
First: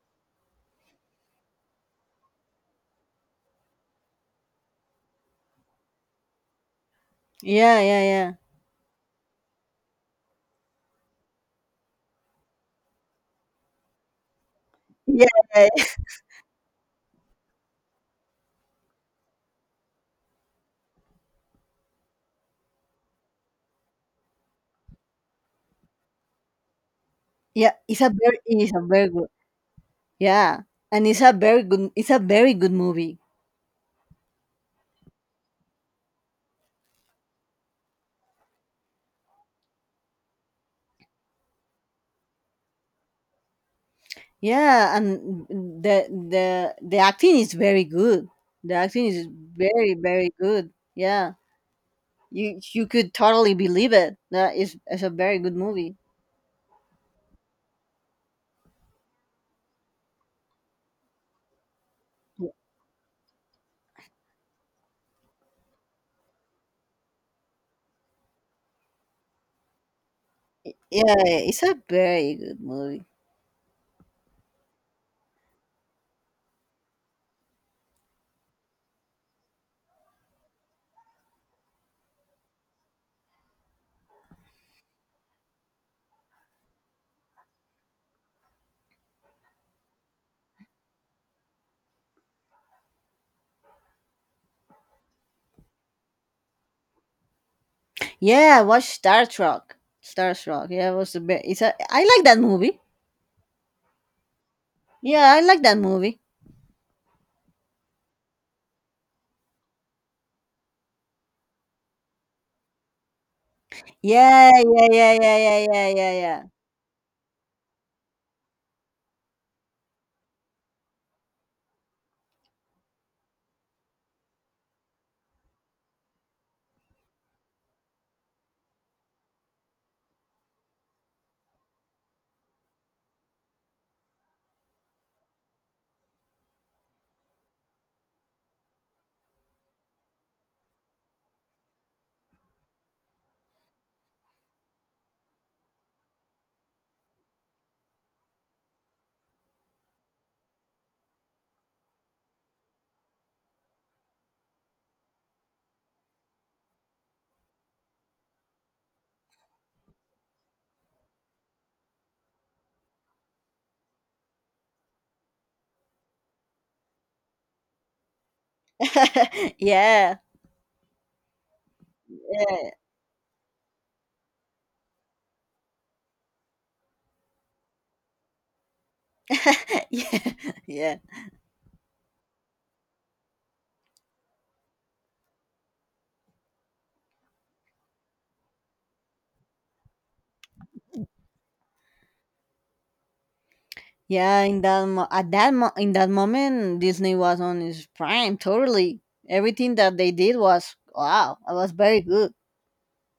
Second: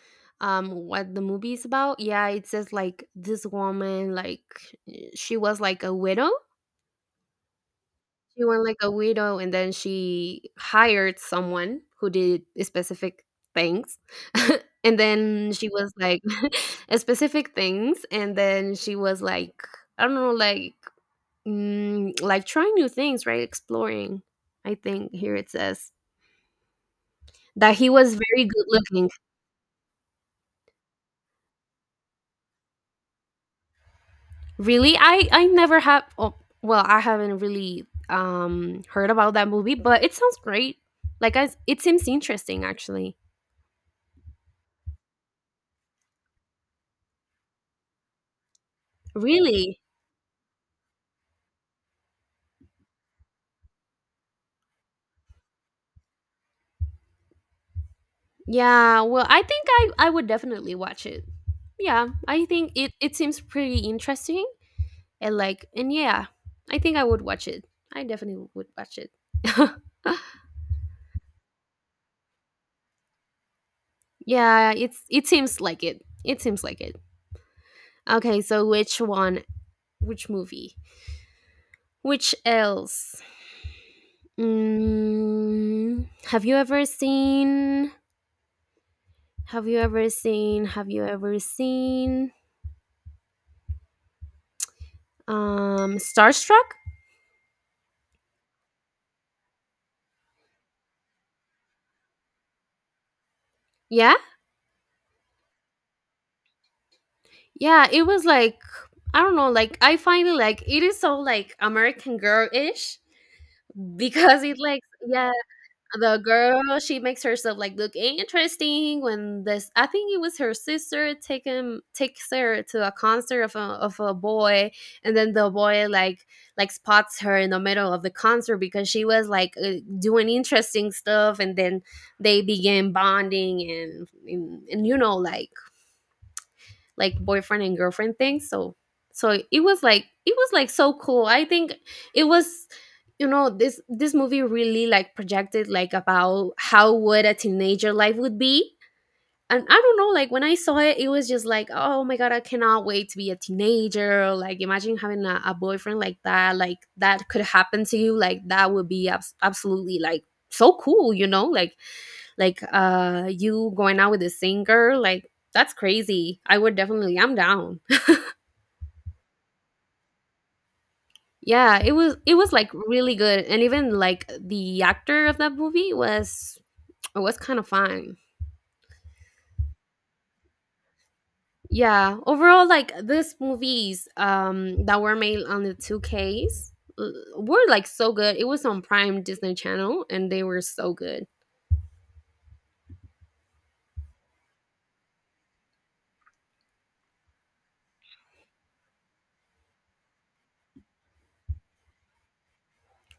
A: what the movie is about, yeah it says like this woman like she was like a widow.
B: Yeah, yeah, yeah,
A: She went like a widow, and then she hired someone who did specific things. (laughs) And then she
B: yeah,
A: was like (laughs) specific things, and then she was like, I don't know, like mm, like trying new things, right? Exploring. I think here it says
B: yeah,
A: that he was very good
B: it's a very
A: looking.
B: good. Yeah, and it's a very good movie.
A: Really, I never have. Oh, well, I haven't really heard about that movie, but it sounds great. Like I, it seems interesting actually.
B: Yeah, and the acting is very good. The acting is
A: Really?
B: very, very good. Yeah, you could totally believe it. That is It's a very good movie.
A: Yeah, well, I think I would definitely watch it. Yeah, I think it it seems pretty interesting and like and yeah, I think I would watch it. I definitely would watch it. (laughs)
B: Yeah, it's a very good movie.
A: Yeah, it's it seems like it. It seems like it. Okay, so which one? Which movie? Which else? Mm, have you ever seen? Have you ever seen? Have you ever seen? Starstruck?
B: Yeah, watch Star Trek. Star Trek. Yeah, it was a bit. It's a. I like that movie.
A: Yeah.
B: Yeah, I like that movie.
A: Yeah, it was like I don't know, like I find it like it is so like American girl ish because
B: Yeah,
A: it like
B: yeah, yeah,
A: yeah,
B: yeah, yeah, yeah, yeah,
A: the
B: yeah.
A: girl she makes herself like look interesting when this I think it was her sister taking takes her to a concert of a boy and then the boy like spots her in the middle of the concert because she was like doing interesting stuff and then they began bonding and you know like boyfriend and girlfriend thing. So it was like so cool. I think it was, you know, this movie really like projected like about how would a teenager life would be and I don't know like when I saw it it was just like oh my god I cannot wait to be a teenager like imagine having a boyfriend like that could happen to you like that would be absolutely like so cool you know like you going out with a singer like that's crazy I would definitely I'm down.
B: (laughs) Yeah,
A: (laughs) Yeah it was
B: yeah,
A: like really good and even like the actor of that movie was it was kind of fine.
B: (laughs) yeah, (laughs) yeah.
A: Yeah overall like these movies that were made on the 2Ks were like so good, it was on prime Disney Channel and they were so good.
B: Yeah, in that mo- at that mo- in that moment, Disney was on its prime. Totally, everything that they did was wow. It was very good.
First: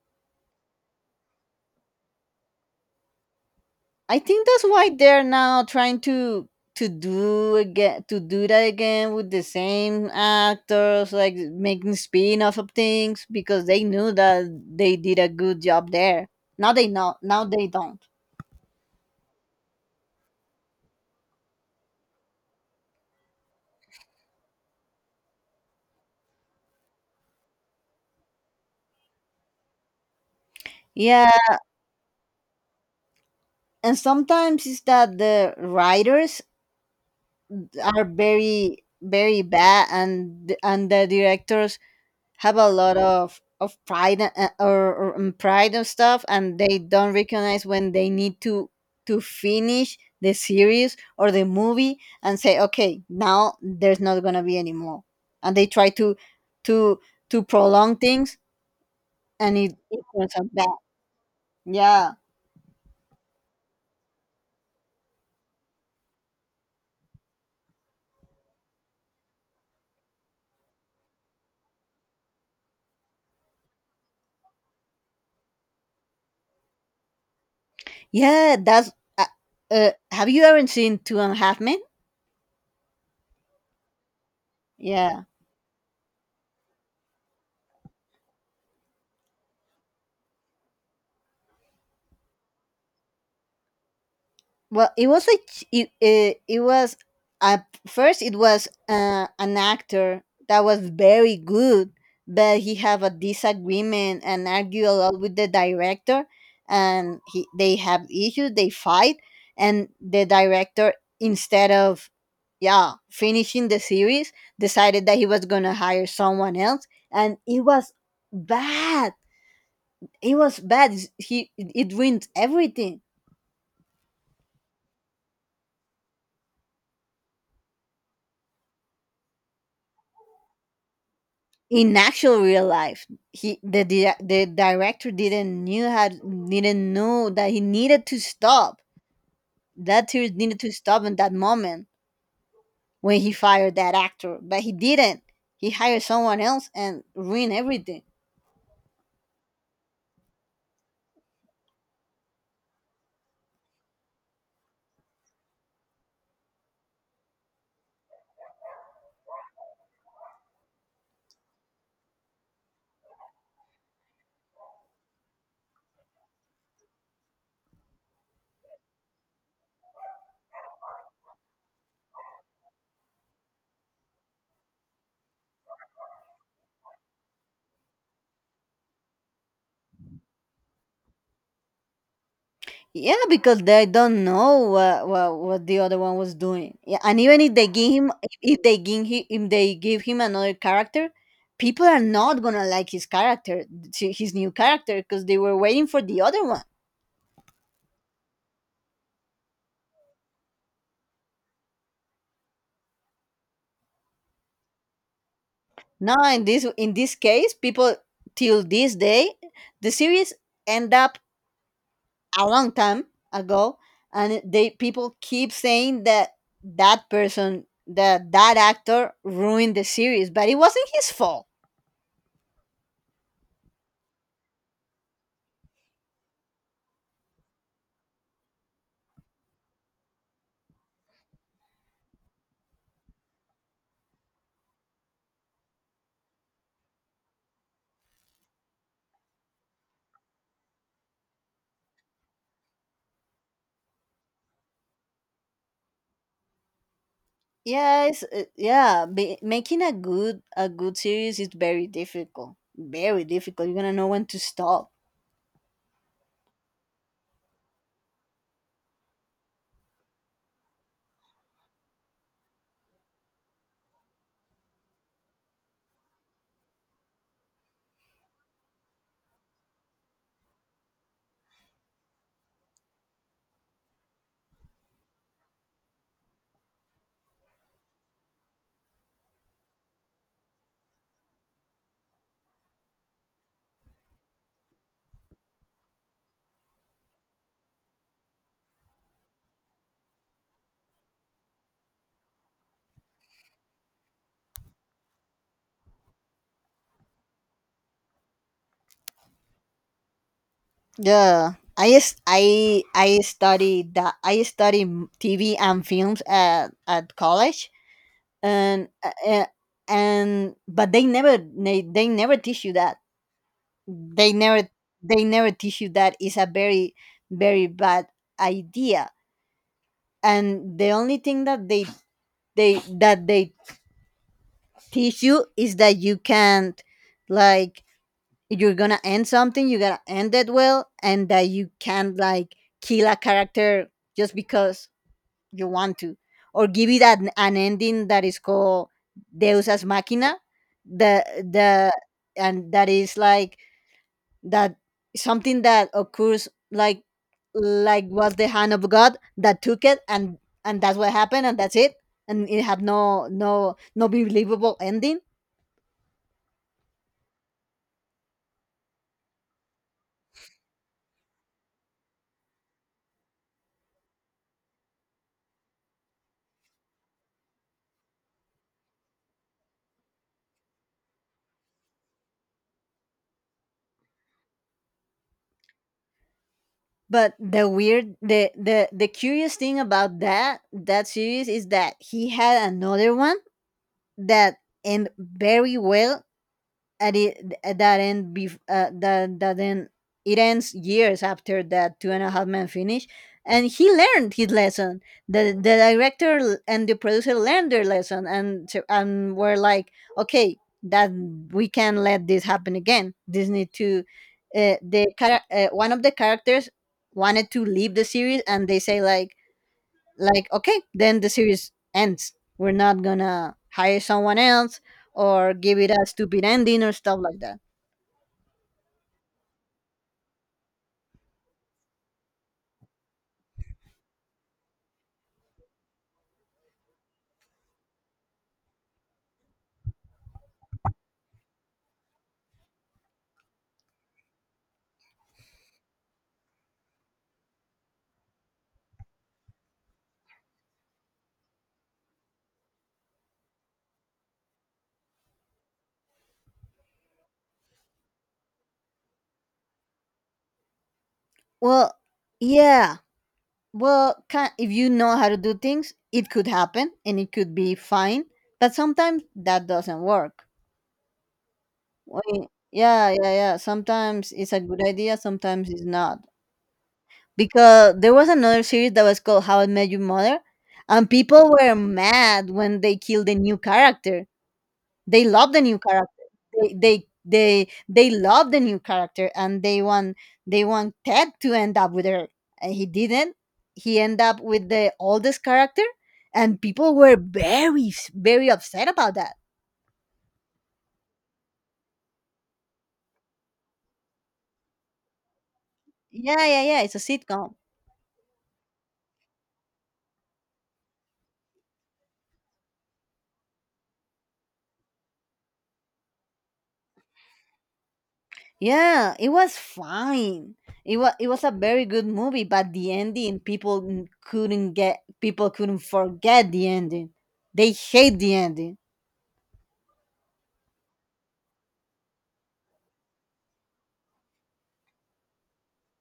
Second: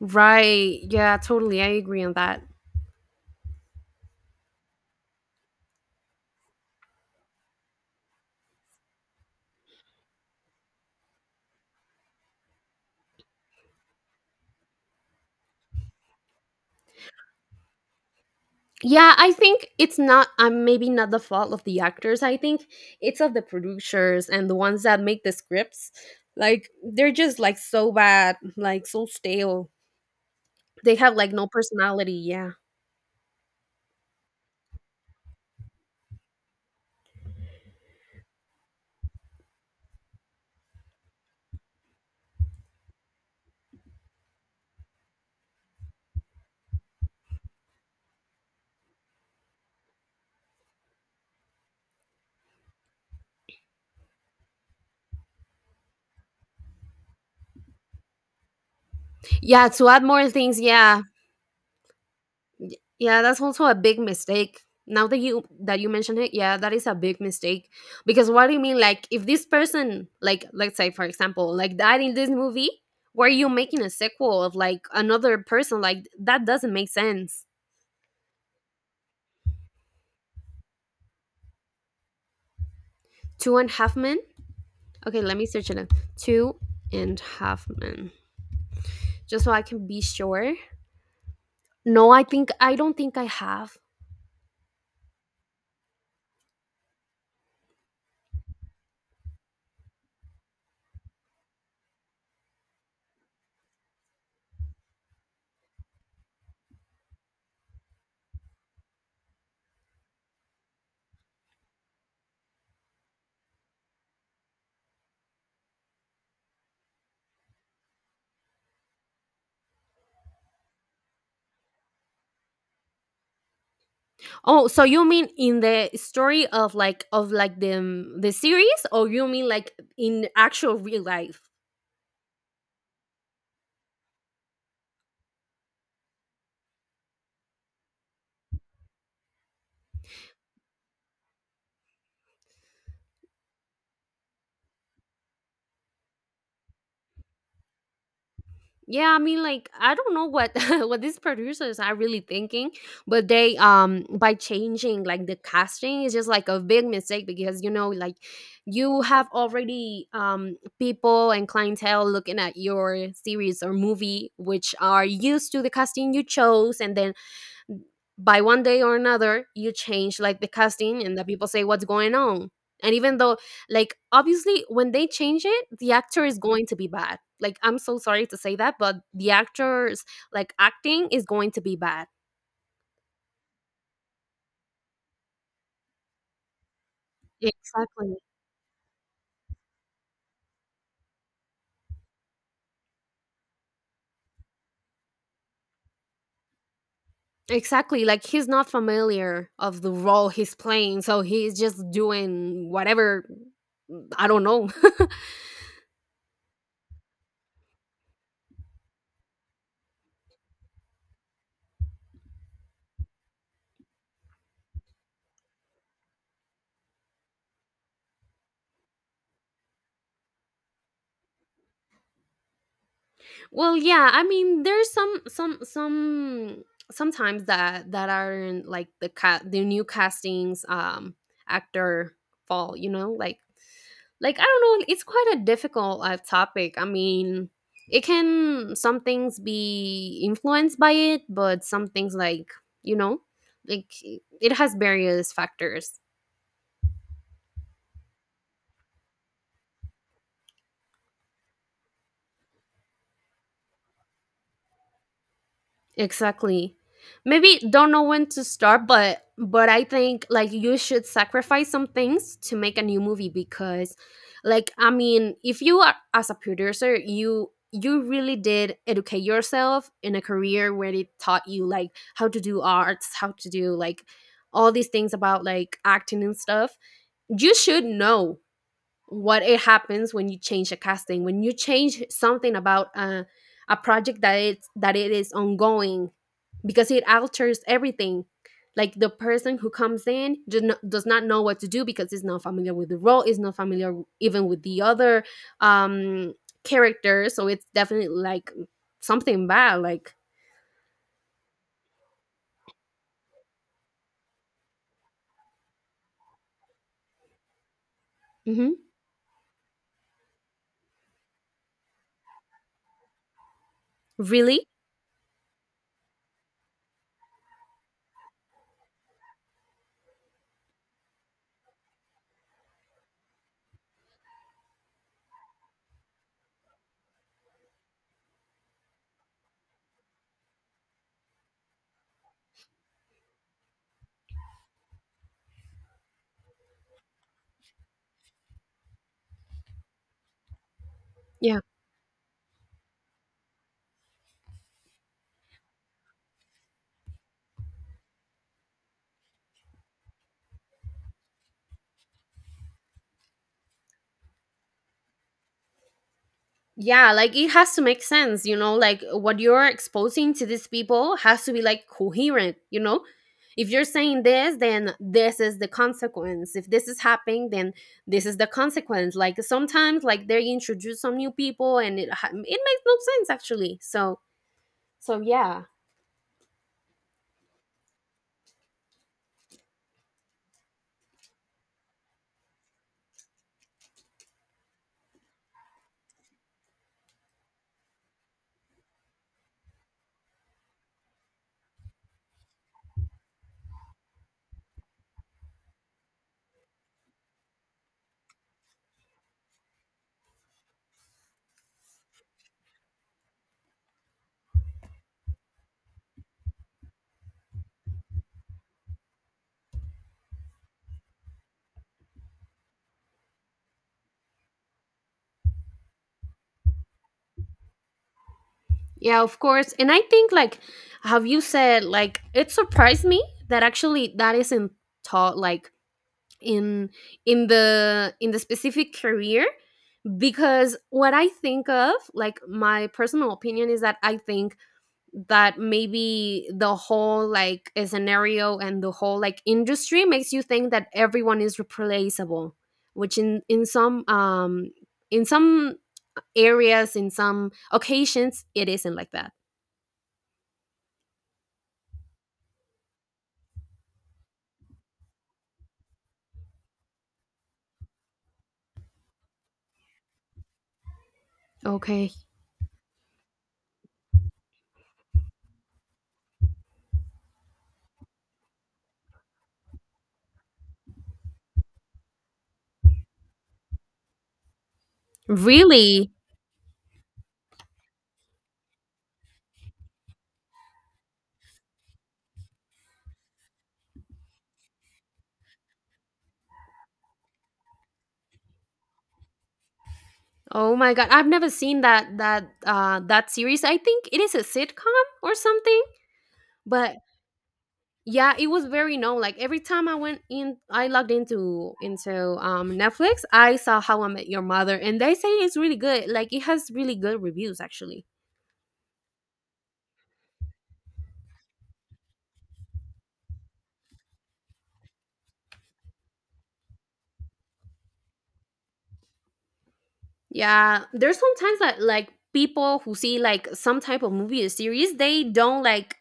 A: Right, yeah totally I agree on that.
B: I think that's why they're now trying to do that again with the same actors, like making spin off of things because they knew that they did a good job there. Now they know. Now they don't.
A: Yeah, I think it's not maybe not the fault of the actors. I think it's of the producers and the ones that make the scripts. Like they're just like so bad, like so stale. They have
B: Yeah,
A: like no personality, yeah.
B: and sometimes it's that the writers are very, very bad and the directors have a lot of pride and, or pride and stuff, and they don't recognize when they need to finish the series or the movie and say, okay, now there's not gonna be any more, and they try to to prolong things, and
A: Yeah,
B: it,
A: to
B: it
A: add more
B: turns out
A: things,
B: bad.
A: yeah.
B: Yeah,
A: Y- Yeah, that's also a big mistake. Now that you mention it, yeah, that is a big mistake. Because what do you mean like if this person like let's say for example, like died in this movie, why are you making a sequel of like another person, like that doesn't make sense.
B: yeah, that's, uh, have you ever seen Two and a Half Men?
A: Two and Half Men. Okay,
B: Yeah.
A: let me search it up. Two and Half Men, just so I can be sure. No, I think I don't think I have.
B: Well, it was like it was at first it was, an actor that was very good, but he have a disagreement and argue a lot with the director, and he they have issues, they fight, and the director, instead of, yeah, finishing the series, decided that he was gonna hire someone else, and it was bad. It was bad. He It ruined everything.
A: Oh, so you mean in the story of like the series, or you mean like in actual real life?
B: In actual real life, the director didn't knew had didn't know that he needed to stop, that series needed to stop in that moment when he fired that actor, but he didn't. He hired someone else and ruined everything.
A: Yeah, I mean, like I don't know what (laughs) what these producers are really thinking, but they by changing like the casting is just like a big mistake because you know like you have already people and clientele looking at your series or movie which are used to the casting you chose and then by one day or another you change like the casting and the people say what's going on and even though like obviously when they change it the actor is going to be bad like I'm so sorry to say that but the actor's like acting is going to be bad.
B: Yeah, because they don't know what, what the other one was doing. Yeah, and even
A: Exactly,
B: if they give him another character, people are not gonna like his new character because they were waiting for the other one.
A: exactly like he's not familiar of the role he's playing so he's just doing whatever, I don't know.
B: No, in this case, people, till this day, the series end up a long time ago, and they people keep saying that that person, that actor ruined the series, but it wasn't his fault.
A: Well, yeah. I mean, there's some sometimes that that aren't like the new castings actor fall. You know, like I don't know. It's quite a difficult topic. I mean, it can some things be influenced by it, but some things you know like it has various factors.
B: Yeah, it's, yeah. Making a good series is very difficult. Very difficult. You're gonna know when to stop.
A: Exactly. Maybe don't know when to start, but I think like you should sacrifice some things to make a new movie because like I mean, if you are as a producer, you really did educate yourself in a career where it taught you like how to do arts, how to do like all these things about like acting and stuff. You should know what it happens when you change a casting, when you change something about a project that it is ongoing because it alters everything. Like the person who comes in does not know what to do because is not familiar with the role, is not familiar even with the other um, characters. So it's definitely like something bad. Like,
B: Yeah, I s- I study that I study, TV and films at college,
A: mhm.
B: and, but they never, they never teach you that. they
A: Really?
B: never they never teach you that is a very, very bad idea. And the only thing that they teach you is that you can't, like, if you're gonna end something, you gotta end it well, and that you can't, like, kill a character just because you want to, or give it an ending that is called deus as machina. the
A: Yeah.
B: the and that is like, that something that occurs, like, was the hand of god that took it, and that's what happened, and that's it, and it had no believable ending.
A: Yeah, like it has to make sense, you know, like what you're exposing to these people has to be like coherent, you know? If you're saying this, then this is the consequence. If this is happening, then this is the consequence. Like sometimes like they introduce some new people and it makes no sense actually. So so yeah.
B: But the weird, the curious thing about that, that series, is that he had another one that end very well. At it at that end be that that Then it ends years after that Two and a Half Men finish, and he learned his lesson. The and the producer learned their lesson, and, and were like, okay, that we can't let this happen again. Disney, one of the characters wanted to leave the series, and they say like, okay, then the series ends. We're not gonna hire someone else or give it a stupid ending or stuff like that.
A: Yeah, of course. And I think like have you said like it surprised me that actually that isn't taught like in in the specific career because what I think of like my personal opinion is that I think that maybe the whole like scenario and the whole like industry makes you think that everyone is replaceable, which in some in some areas in some occasions it isn't like that.
B: Well, yeah, well, if you know how to do things it could happen and it could be fine, but sometimes that doesn't work.
A: Okay.
B: When- yeah, yeah, yeah, sometimes it's a good idea, sometimes it's not, because there was another series that was called How I Met Your Mother, and people were mad when they killed the new character. They love the new
A: Really?
B: character. They love the new character and they want Ted to end up with her, and he didn't. He ended up with the oldest character, and people were very, very upset about that.
A: Oh my god, I've never seen that series. I think it is a sitcom or something.
B: Yeah, yeah, yeah, it's
A: But
B: a sitcom.
A: yeah, it was very known, like every time I went in, I logged into Netflix, I saw How I Met Your Mother, and they say it's really good, like it has really good reviews actually.
B: Yeah, it was fine, it was a very good movie, but the ending, people couldn't forget the ending. They hate the ending.
A: Yeah, there's sometimes that like people who see like some type of movie or series, they don't like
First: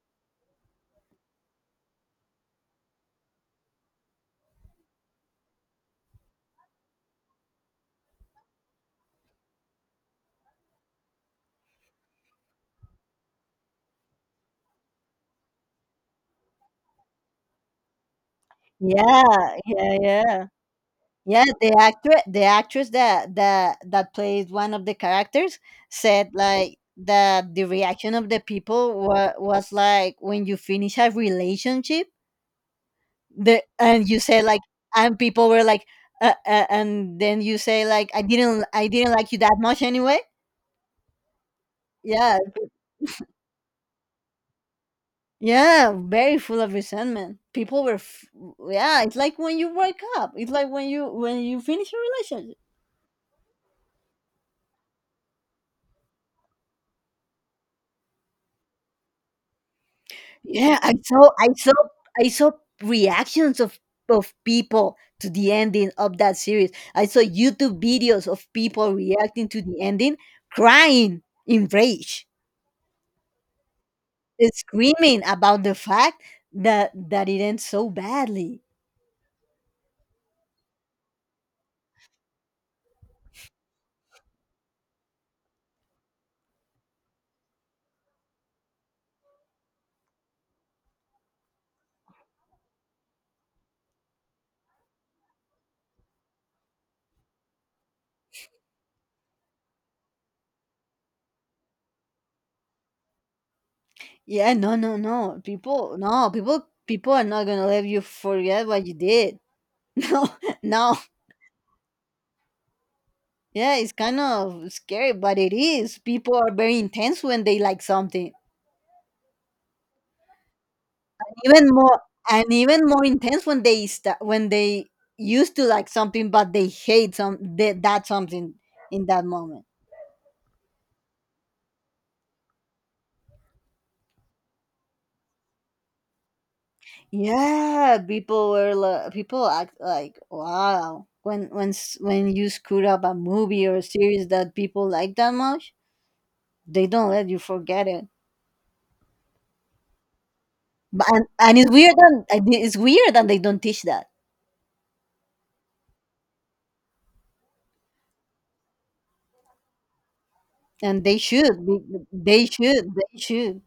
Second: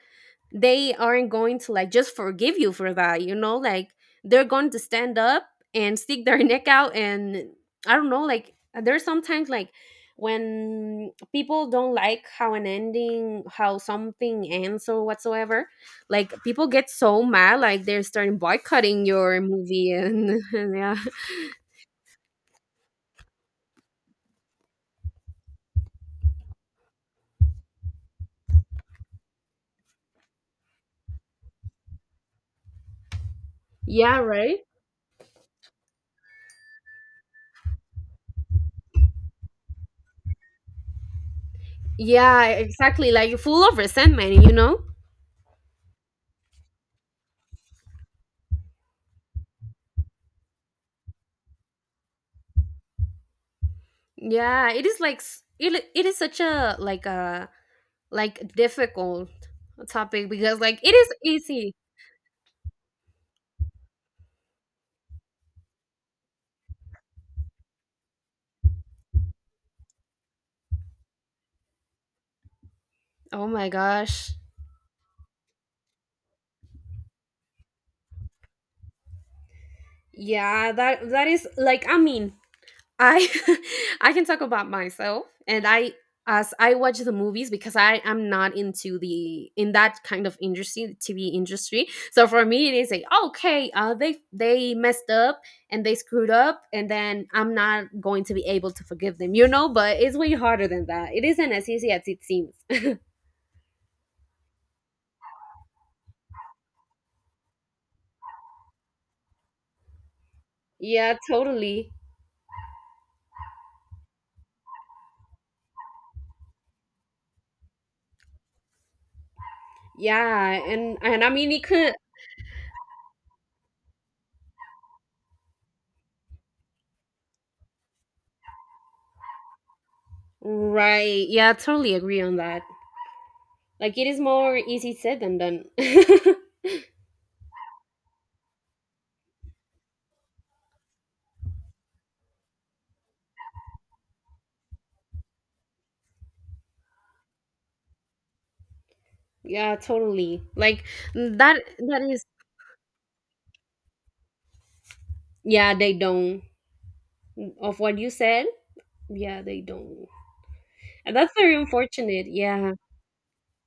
A: they aren't going to like just forgive you for that, you know? Like they're going to stand up and stick their (laughs) neck out and I don't know, like there's sometimes like when people don't like how an ending how something ends or whatsoever, like people get so mad, like they're starting boycotting your
B: Yeah,
A: movie
B: yeah,
A: and
B: yeah.
A: (laughs) yeah.
B: Yeah, the actress that plays one of the characters said like that the reaction of the people was like when you finish a relationship, the and you
A: Yeah,
B: say like,
A: right.
B: and people were like, and then you say like, I didn't, I didn't like you that much anyway. Yeah,
A: Yeah, exactly. Like full of resentment, you know?
B: yeah, very full of resentment. People were, yeah. It's like when you break up. It's like when you finish a relationship.
A: Yeah, it is like it it is such a like difficult topic because
B: Yeah,
A: like it is easy.
B: I saw reactions of people to the ending of that series. I saw YouTube videos of people reacting to the ending, crying in rage,
A: Oh my gosh.
B: screaming about the fact that it ends so badly.
A: Yeah, that that is like I mean, I (laughs) I can talk about myself and I as I watch the movies because I am not into the in that kind of industry, TV industry. So for me it is a okay, they messed up and they screwed up and then I'm not going to be able to forgive them, you know, but it's way harder than that. It isn't as easy as it seems. (laughs)
B: Yeah, no, no, no. People are not gonna let you forget what you did. (laughs) No, no.
A: Yeah, totally.
B: Yeah, it's kind of scary, but it is. People are very intense when they like something.
A: Yeah, and I mean it
B: Even
A: could
B: more, and even more intense when, when they used to like something, but they hate some that that something in that moment.
A: right. Yeah, I totally agree on that. Like it is more easy said than done. (laughs)
B: Yeah, people act like wow when, when you screwed up a movie or a series that people like that much, they don't let you forget it.
A: Yeah, totally. Like
B: but and, and
A: that
B: it's weird
A: that
B: that
A: is
B: they don't teach that,
A: yeah, they don't. Of what you said, yeah, they don't.
B: and
A: And that's very unfortunate. Yeah.
B: they should.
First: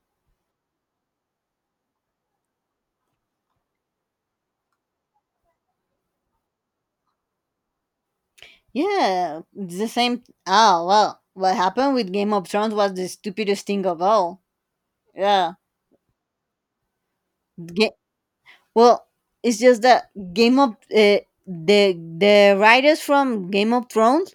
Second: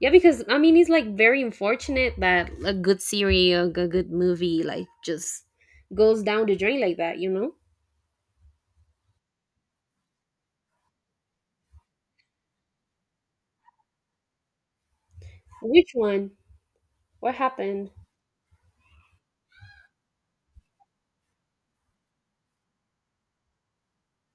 A: Yeah, because I mean it's like very unfortunate that a good series a good movie like just goes down the drain like that, you know?
B: Yeah, it's the same. Oh, well, what happened with Game of Thrones was the stupidest thing of all. Yeah.
A: Which one? What happened?
B: Ga- well, it's just that Game of the writers from Game of Thrones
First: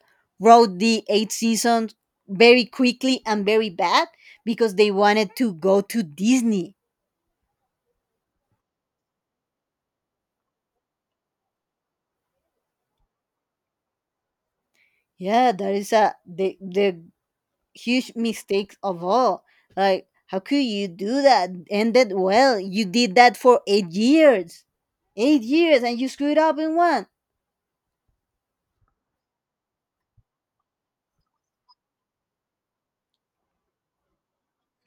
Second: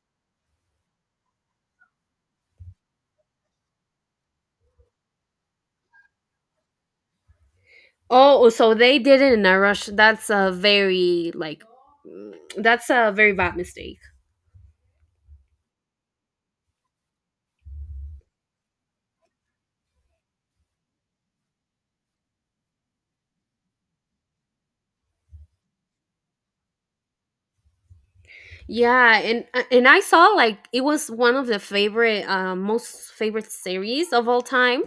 B: wrote the eight seasons very quickly and very bad because they wanted to go to Disney.
A: Oh, so they did it in a rush. That's a very like that's a very bad mistake.
B: Yeah, that is a the huge mistakes of all. Like, how could you do that? Ended well. You did that for 8 years. 8 years and you screwed up in one.
A: Yeah, and I saw like it was one of the favorite, most favorite series of all time.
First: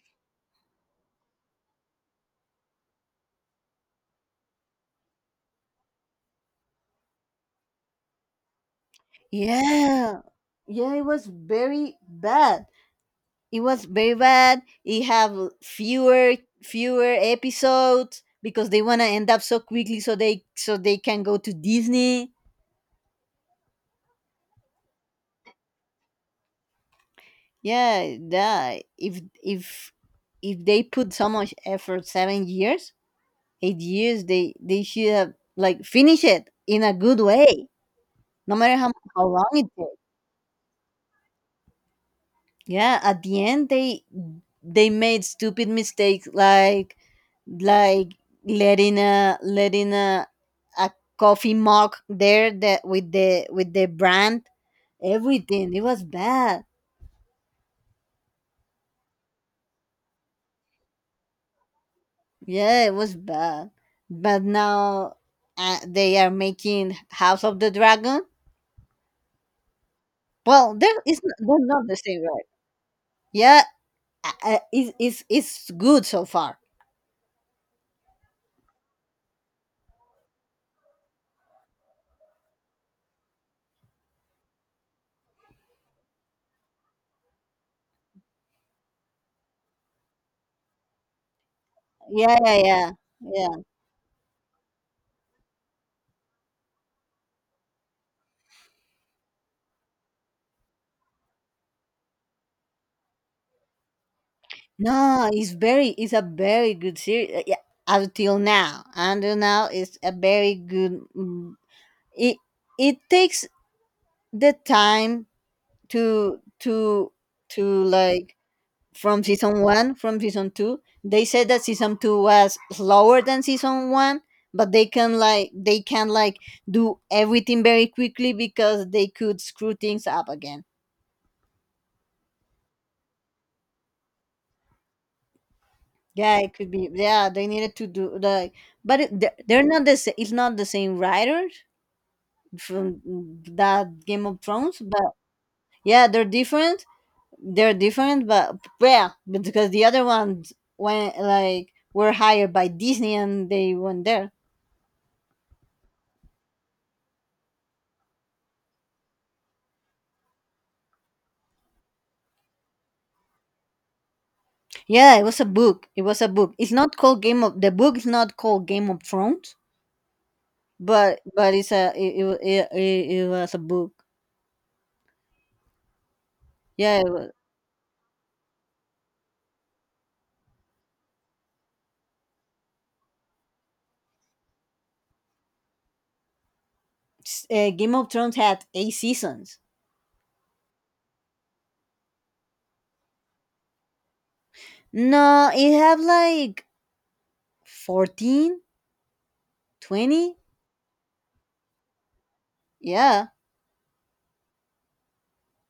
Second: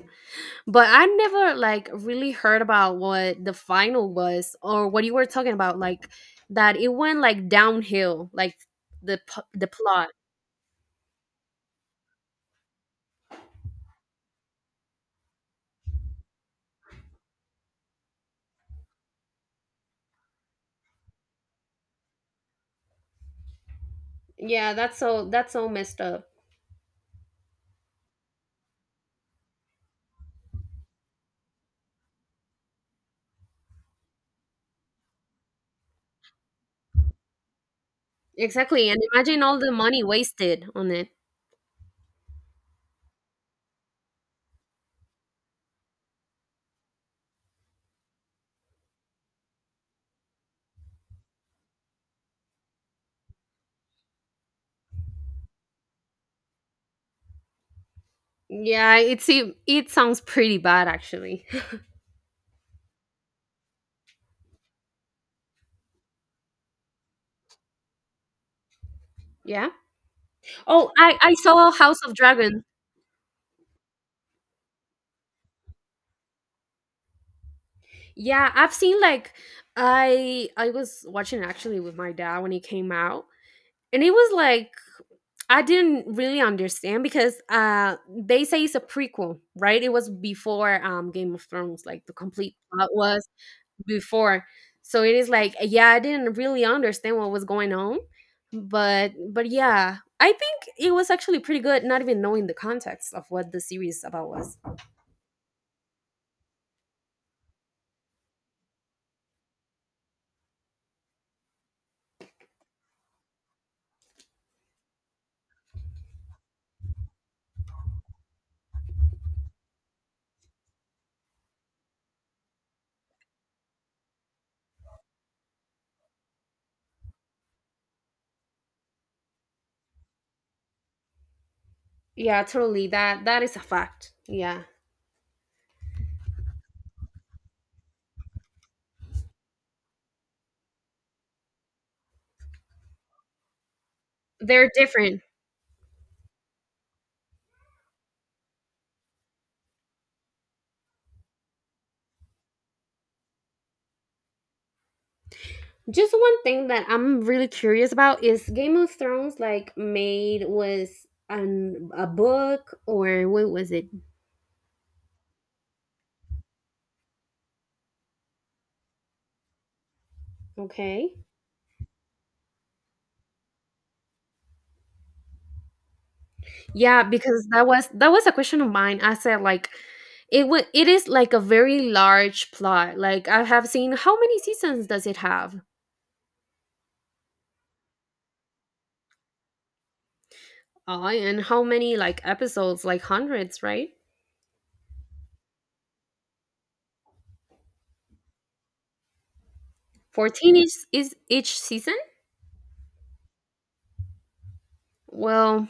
A: But I never like really heard about what the final was or what you were talking about, like that it went like downhill, like the plot.
B: Yeah. Yeah, it was very bad. It was very bad. It have fewer episodes because they wanna end up so quickly so they can go to Disney.
A: Yeah, that's so messed up.
B: Yeah, that if they put so much effort 7 years 8 years they should have like finish it in a good way, no matter
A: Exactly,
B: how,
A: and
B: how
A: imagine
B: long
A: all
B: it
A: the
B: takes.
A: money wasted on it.
B: Yeah, at the end they made stupid mistakes like letting a coffee mug there, that with the brand, everything. It was bad.
A: Yeah, it's seem it sounds pretty bad actually. (laughs)
B: Yeah, it was bad. But now, they are making House of the Dragon.
A: Yeah.
B: Well,
A: Oh,
B: there
A: I
B: is they're
A: saw
B: not the
A: House of
B: same, right?
A: Dragon.
B: Yeah. Is good so far.
A: Yeah, I've seen like I was watching it actually with my dad when it came out. And it was like I didn't really understand because they say it's a prequel, right? It was before Game of Thrones, like the
B: Yeah,
A: complete
B: yeah,
A: plot
B: yeah,
A: was
B: yeah.
A: before. So it is like yeah, I didn't really understand what was going on. But yeah, I think it was actually pretty good not even knowing the context of what the series about was.
B: No, it's a very good series. Yeah, until now, it's a very good. It it takes the time to to to like, from season one, from season two. They said that season two was slower than season one, but they can like do everything very quickly because they could screw things up again.
A: Yeah, totally. That that is a fact. Yeah.
B: Yeah, it could be. Yeah, they needed to do like, but it, they're not it's not the same writers from that Game of
A: They're
B: Thrones, but
A: different.
B: yeah, they're different. They're different, but yeah, but because the other ones went like were hired by Disney and they went there.
A: Just one thing that I'm really curious about is Game of Thrones like made was an a book or what was it?
B: Yeah, it was a book. It was a book. It's not called Game of the book is not called Game of Thrones,
A: Okay.
B: but it was a book. Yeah,
A: Yeah, because that was a question of mine. I said like it would it is like a very large plot. Like I have seen how many seasons does it have?
B: Game of Thrones had eight seasons.
A: And how many like episodes? Like hundreds, right?
B: No, it have like 14, 20.
A: 14 each is each season?
B: Yeah.
A: Well,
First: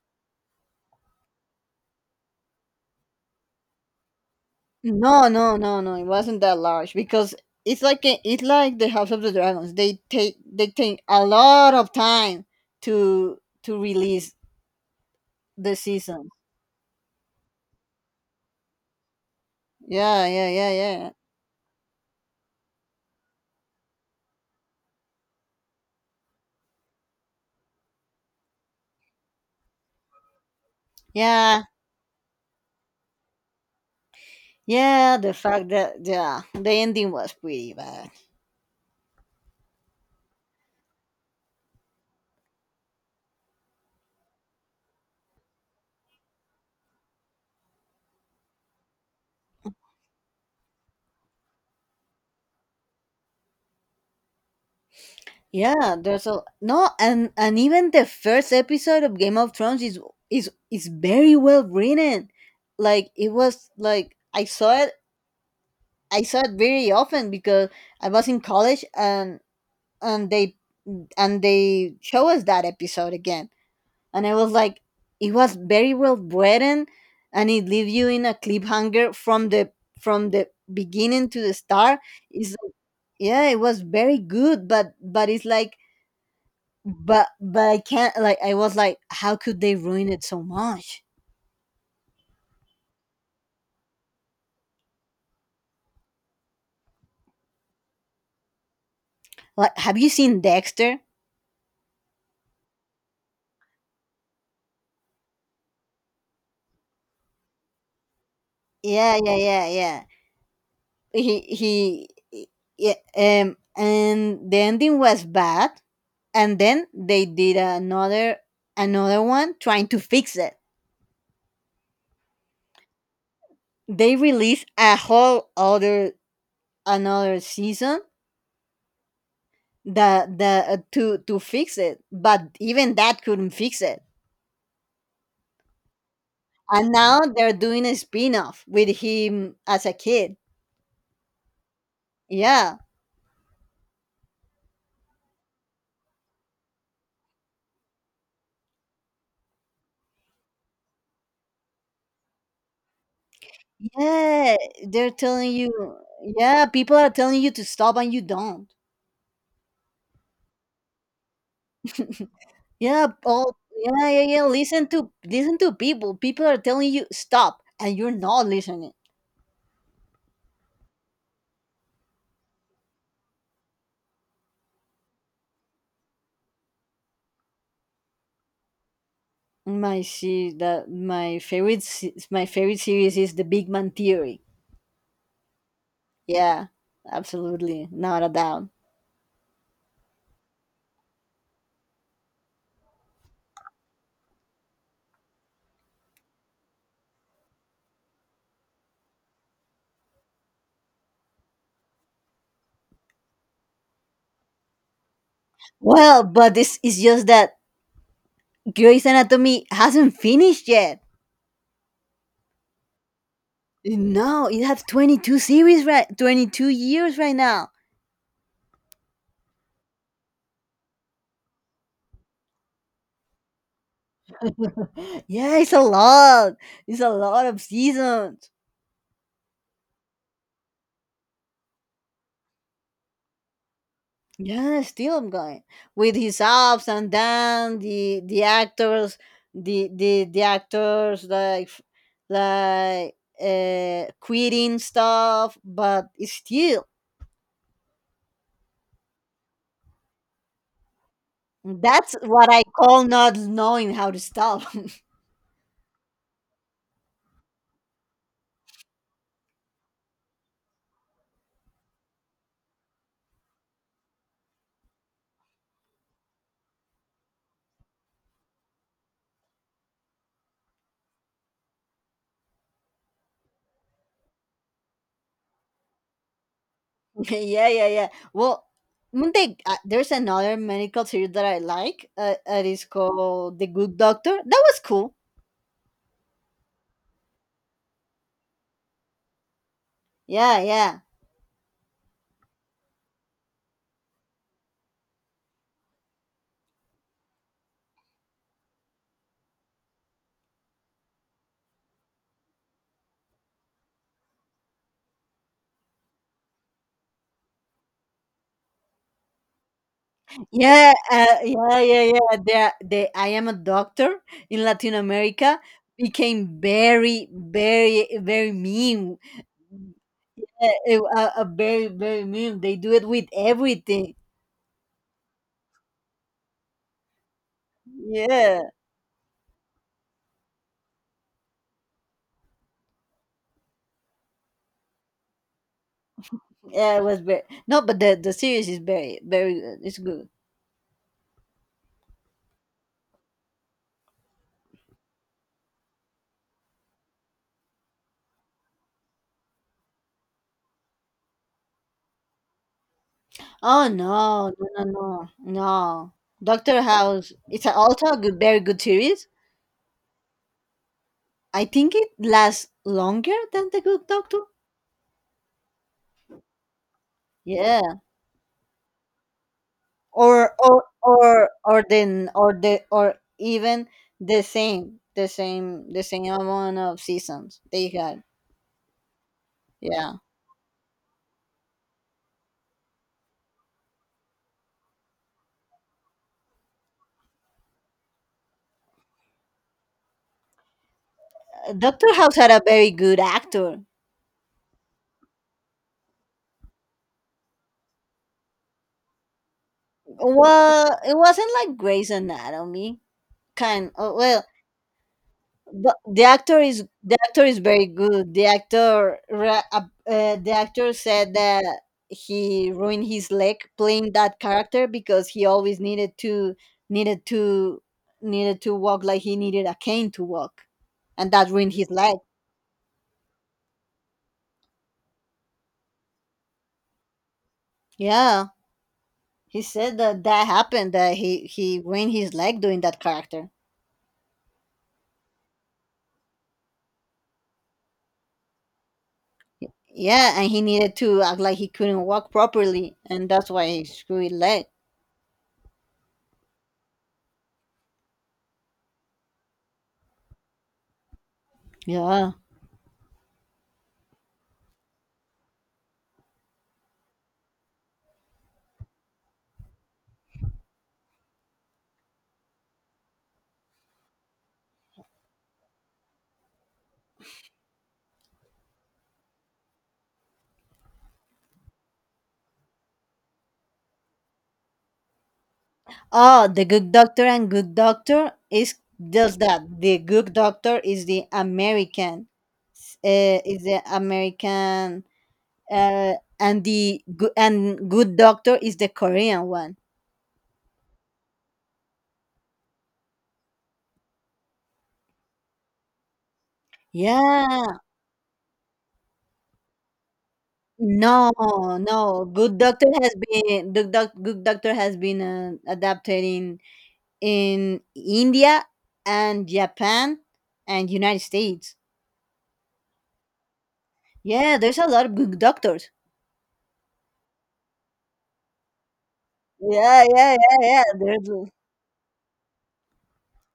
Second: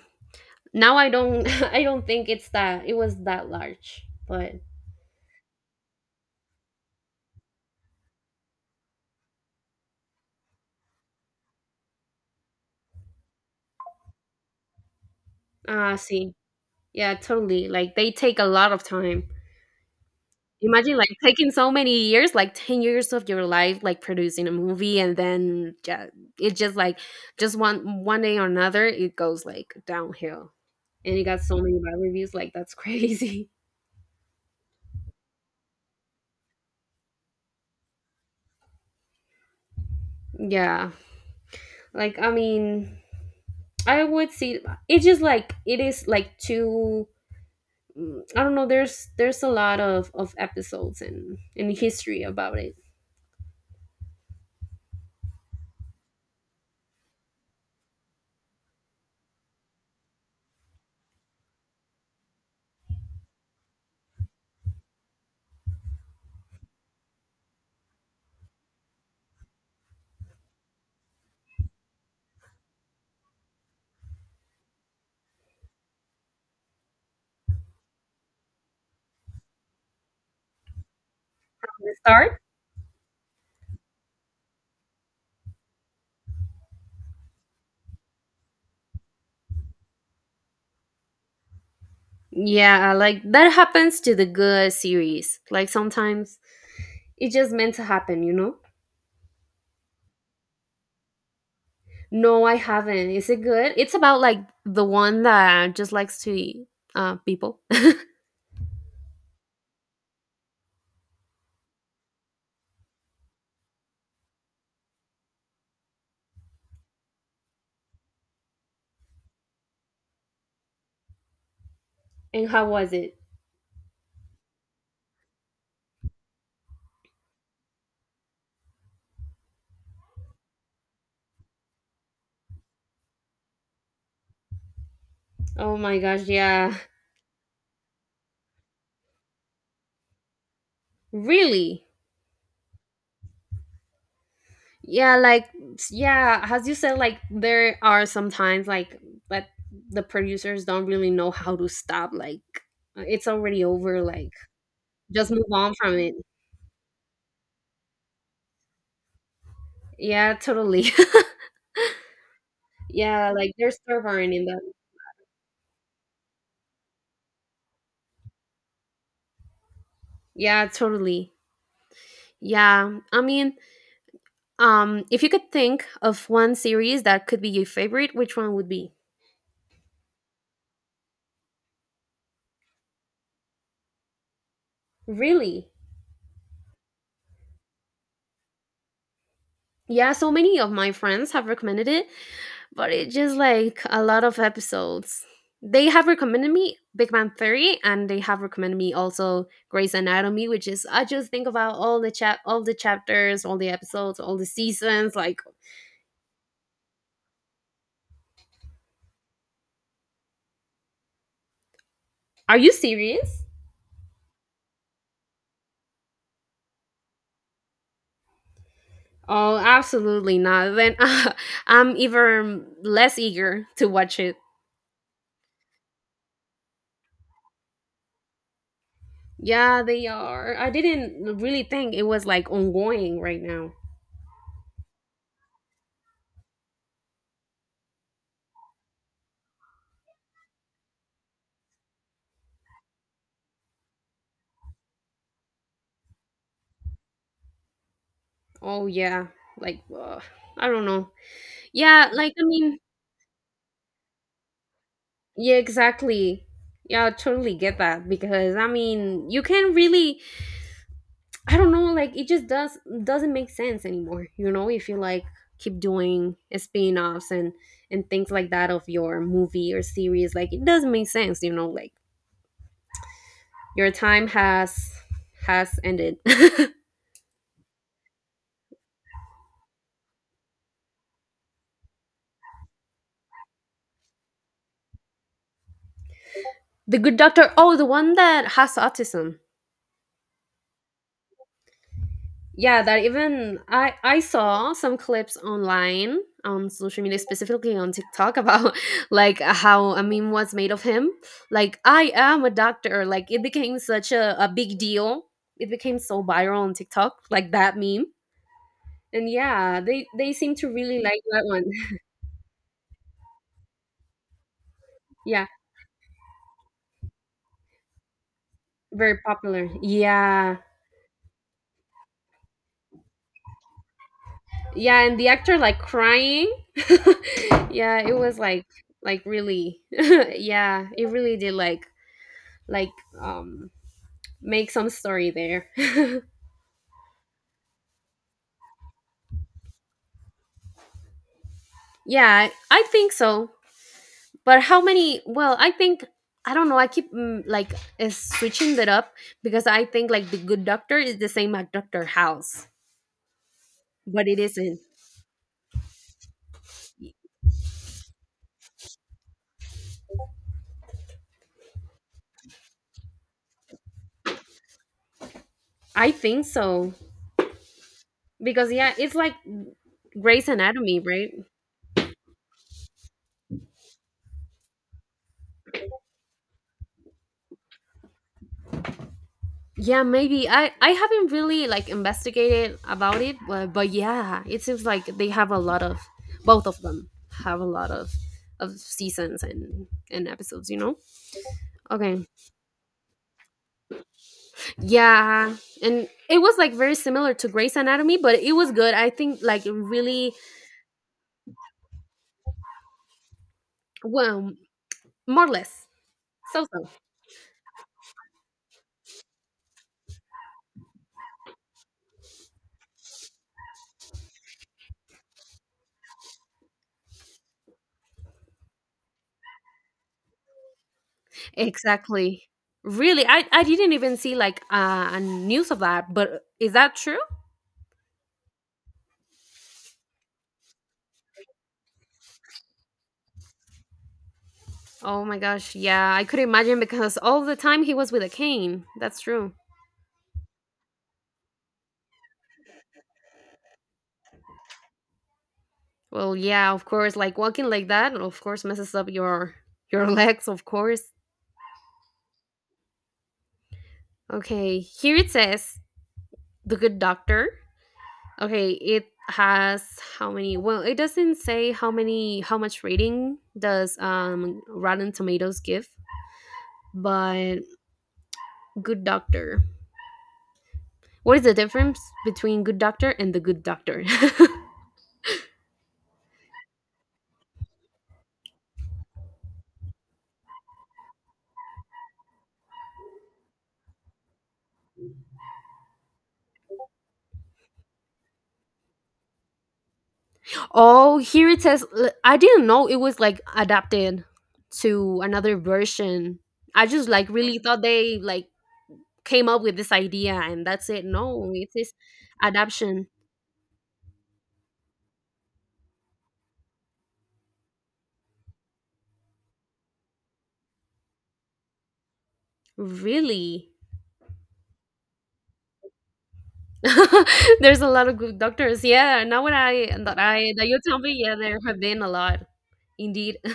A: now I don't (laughs) I don't think it's that it was that large, but
B: No, no, no, no. It wasn't that large because it's like the House of the Dragons. They take a lot of time to to release the
A: ah,
B: season.
A: see. Yeah, totally. Like they take a lot of time.
B: Yeah, yeah, yeah,
A: Imagine like
B: yeah.
A: taking so many years, like 10 years of your life like producing a movie and then just, it just like just one one day or another it goes like downhill. And it got so
B: Yeah,
A: many bad reviews like that's (laughs) crazy.
B: yeah, the fact that yeah, the ending was pretty bad.
A: Yeah. Like I mean, I would see it's just like it is like too I don't know, there's a lot of episodes and in history about it.
B: Yeah, there's a no, and even the first episode of Game of Thrones is very well written. Like I saw it very often because I was in college, and they show us that episode again, and I was like, it was very well written, and it leave you in a cliffhanger from the beginning to the
A: The
B: start.
A: start.
B: Is Yeah, it was very good, but it's like but I can't like I was like, how could they ruin it so much?
A: Yeah, like that happens to the good series. Like sometimes it's just meant to happen, you know?
B: Like, have you seen Dexter?
A: No, I haven't. Is it good? It's about like the one that just likes to eat people.
B: Yeah, yeah, yeah, yeah. He he he- yeah, and the ending was bad, and then they did another one trying to fix it.
A: (laughs) And how was it?
B: They released a whole other another season that the to fix it, but even that couldn't fix it.
A: Oh my gosh, yeah.
B: And now they're doing a spin-off with him as a kid.
A: Really?
B: Yeah.
A: Yeah, like, yeah, as you said, like there are sometimes like that the producers don't really know how to stop. Like it's already over. Like
B: Yeah. They're
A: just move
B: telling
A: on from
B: you.
A: it.
B: Yeah, people are telling you to stop and you don't.
A: Yeah, totally. (laughs)
B: Yeah,
A: yeah,
B: oh
A: like they're
B: yeah, yeah,
A: stubborn
B: yeah.
A: in that.
B: Listen to people. People are telling you stop and you're not listening.
A: Yeah, totally. Yeah. I mean, if you could think of one series that could be your favorite, which one would be?
B: My see that my favorite se- My favorite series is The Big Man Theory.
A: Really?
B: Yeah, absolutely, not a doubt.
A: Yeah, so many of my friends have recommended it, but it's just like a lot of episodes. They have recommended me Big Bang Theory, and they have recommended me also Grey's Anatomy, which is I just think about all the chapters, all the episodes, all the seasons. Like,
B: Well, but this is just that Grey's Anatomy hasn't finished yet.
A: are you serious?
B: No, it has 22 series, right, 22 years right now.
A: Oh, absolutely not. Then (laughs) I'm even less eager to watch it.
B: (gasps) Yeah, it's a lot. It's a lot of seasons.
A: Yeah, they are. I didn't really think it was like ongoing right now.
B: Yeah, still I'm going, with his ups and downs. The actors, the actors like like quitting stuff, but it's still
A: Oh, yeah. Like, ugh, I don't know. Yeah,
B: that's
A: like, I
B: what I
A: mean,
B: call not knowing how to stop.
A: yeah, exactly. Yeah, I totally get that because I mean, you can really, I don't know, like it just does doesn't make sense anymore. You know, if you like keep doing spin-offs and things like that of your movie or series, like it doesn't make sense. You know, like your time has ended. (laughs)
B: (laughs) Yeah, yeah, yeah. Well, one thing, there's another medical series that I like. It is called The Good Doctor. That was cool.
A: The good doctor. Oh, the one that has autism.
B: Yeah, yeah.
A: Yeah, that even I saw some clips online on social media, specifically on TikTok, about (laughs) like how a meme was made of him. Like I am a doctor. Like it became such a big deal. It became so viral on TikTok, like that meme. And yeah, they seem to
B: Yeah,
A: really like that one.
B: yeah,
A: (laughs)
B: yeah, yeah. The I am a doctor in Latin
A: Yeah,
B: America became very, very, very mean.
A: very popular. Yeah.
B: Uh, Very, very mean. They do it with everything.
A: Yeah, and the actor like crying (laughs) yeah it was
B: Yeah,
A: like really (laughs) yeah it really did like um make some story there. (laughs)
B: yeah. It was very No, but the series is very, very good. It's good.
A: Yeah, I think so. But how many well I think I don't know, I keep like switching that up because I think like the good doctor is the same as doctor house,
B: Oh,
A: but it
B: no,
A: isn't.
B: no, no, no, no. Doctor House. It's also a good, very good series. I think it lasts longer than the Good Doctor.
A: I think so
B: Yeah.
A: because yeah it's like Grey's Anatomy, right?
B: Or then or the or even the same amount of seasons they had.
A: Yeah,
B: Yeah,
A: maybe I haven't really like investigated about it, but yeah it seems like they have a lot of both of them have a lot of seasons and episodes, you know.
B: Doctor
A: Okay.
B: House had a very good actor.
A: Yeah, and it was like very similar to Grey's Anatomy but it was good, I think, like really.
B: Well, it wasn't like Grey's Anatomy, well,
A: Well, more or less. So so
B: the actor is very good. The actor said that he ruined his leg playing that character because he always needed to needed to walk like he needed a cane to walk, and that ruined his leg.
A: exactly really I didn't even see like a news of that, but is that true?
B: Yeah, he said that that happened, that he ruined his leg doing that character.
A: Oh my gosh, yeah, I could imagine because all the time he was with a cane. That's true.
B: Yeah, and he needed to act like he couldn't walk properly, and that's why he screwed his leg.
A: Well, yeah, of course, like walking like that, of course, messes up your (laughs) legs, of course.
B: Yeah.
A: Okay, here it says the good doctor. Okay, it has how many? Well, it doesn't say how many, how much rating does Rotten Tomatoes give, but good doctor. What is the difference between good doctor and the good doctor? (laughs)
B: Oh, the Good Doctor and Good Doctor is just that. The Good Doctor is the American, uh, is the American, uh, and the good and Good Doctor is the Korean one.
A: Oh, here it says I didn't know it was like adapted to another version. I just like really
B: Yeah,
A: thought they like came up with this idea and that's it.
B: no,
A: No, it is
B: no.
A: adaptation.
B: Good Doctor has been, adapted in India and Japan and United States.
A: Really?
B: Yeah, there's a lot of good doctors.
A: (laughs) There's a lot of good doctors. Yeah, now when
B: Yeah, yeah,
A: I
B: yeah,
A: that you
B: yeah.
A: tell me,
B: There's
A: yeah, there have been a lot. Indeed. (laughs)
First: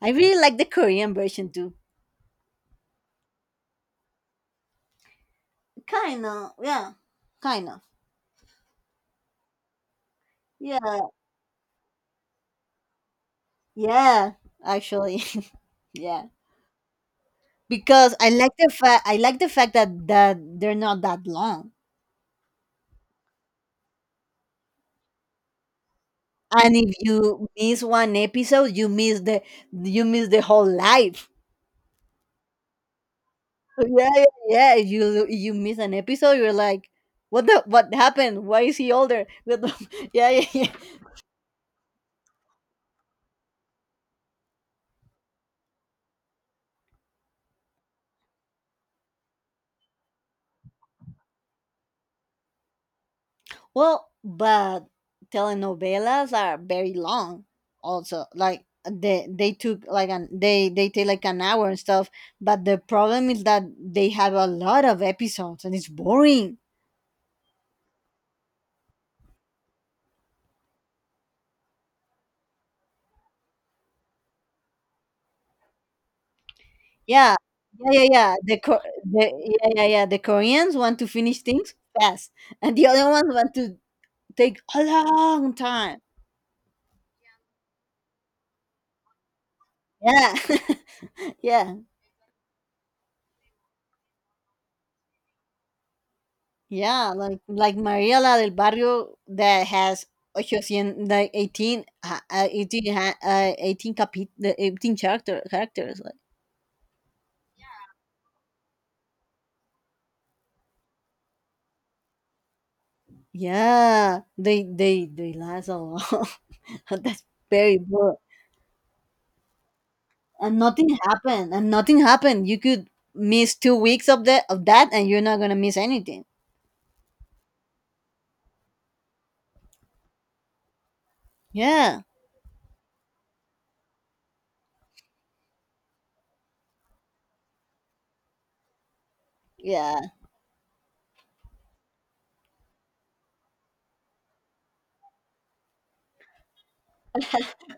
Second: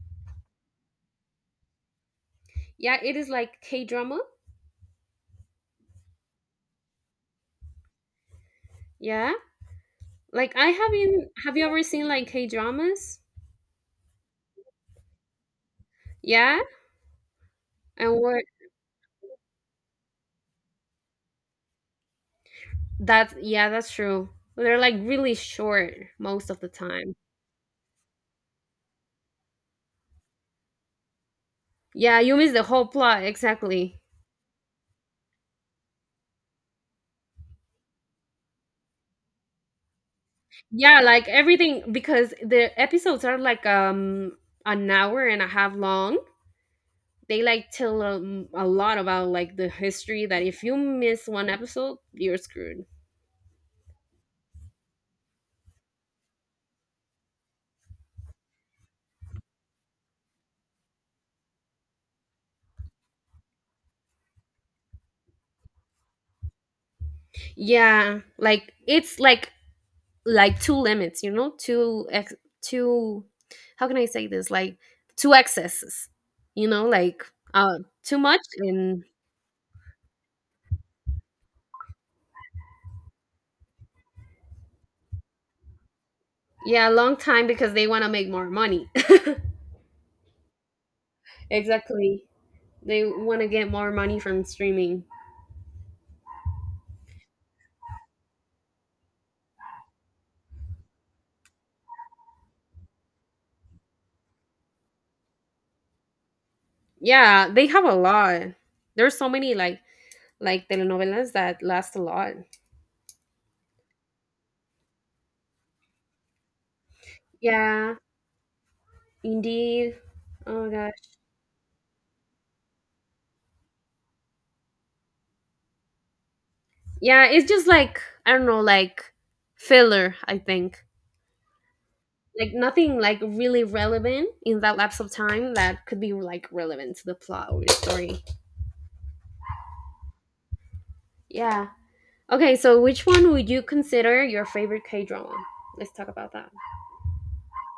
B: I really like the Korean version too.
A: Yeah, it is like K drama.
B: Kind of, yeah. Kind of.
A: Yeah. Like I
B: Yeah.
A: haven't, have you ever seen like K dramas?
B: Yeah, actually. (laughs) Yeah.
A: Yeah?
B: Because
A: And what?
B: I like the fact that that they're not that long.
A: That's Yeah, that's true. They're like really short most of the
B: And if
A: time.
B: you miss one episode, you miss the whole life.
A: Yeah, you miss the whole plot,
B: (laughs)
A: exactly.
B: Yeah, yeah, yeah. If you miss an episode, you're like, what happened? Why is he older? (laughs) Yeah, yeah, yeah.
A: Yeah, like everything because the episodes are like an hour and a half long. They like tell a lot about like the history that if you miss one episode, you're screwed.
B: Well, but telenovelas are very long. Also, like they took like an they take like an hour and stuff. But the problem is that they have a lot of episodes and it's boring.
A: Yeah, like it's like two limits, you know, two, how can I say this? Like two excesses, you know, like
B: Yeah, yeah, yeah,
A: too
B: yeah.
A: much,
B: The, Ko-
A: and
B: the Yeah, yeah, yeah. The Koreans want to finish things fast, and the other ones want to take a long time.
A: yeah, long time because they want to make more money.
B: Yeah, (laughs)
A: (laughs)
B: yeah.
A: Exactly. They want to get more money from streaming.
B: Yeah, like Mariela del Barrio, that has 800, like 18 18 18 the 18 characters, like.
A: Yeah, they have a lot. There's so many like telenovelas that last a lot.
B: Yeah, they last a lot. (laughs) That's very
A: Yeah,
B: good.
A: indeed.
B: And
A: Oh my
B: nothing
A: gosh.
B: happened. And nothing happened. You could miss 2 weeks of that and you're not going to miss anything.
A: Yeah, it's just like I don't know, like filler, I think.
B: Yeah.
A: Like nothing like really relevant in that lapse of time that could be like relevant to the plot or the story.
B: Yeah.
A: Yeah. Okay, so which one would you consider your favorite K drama? Let's talk about that.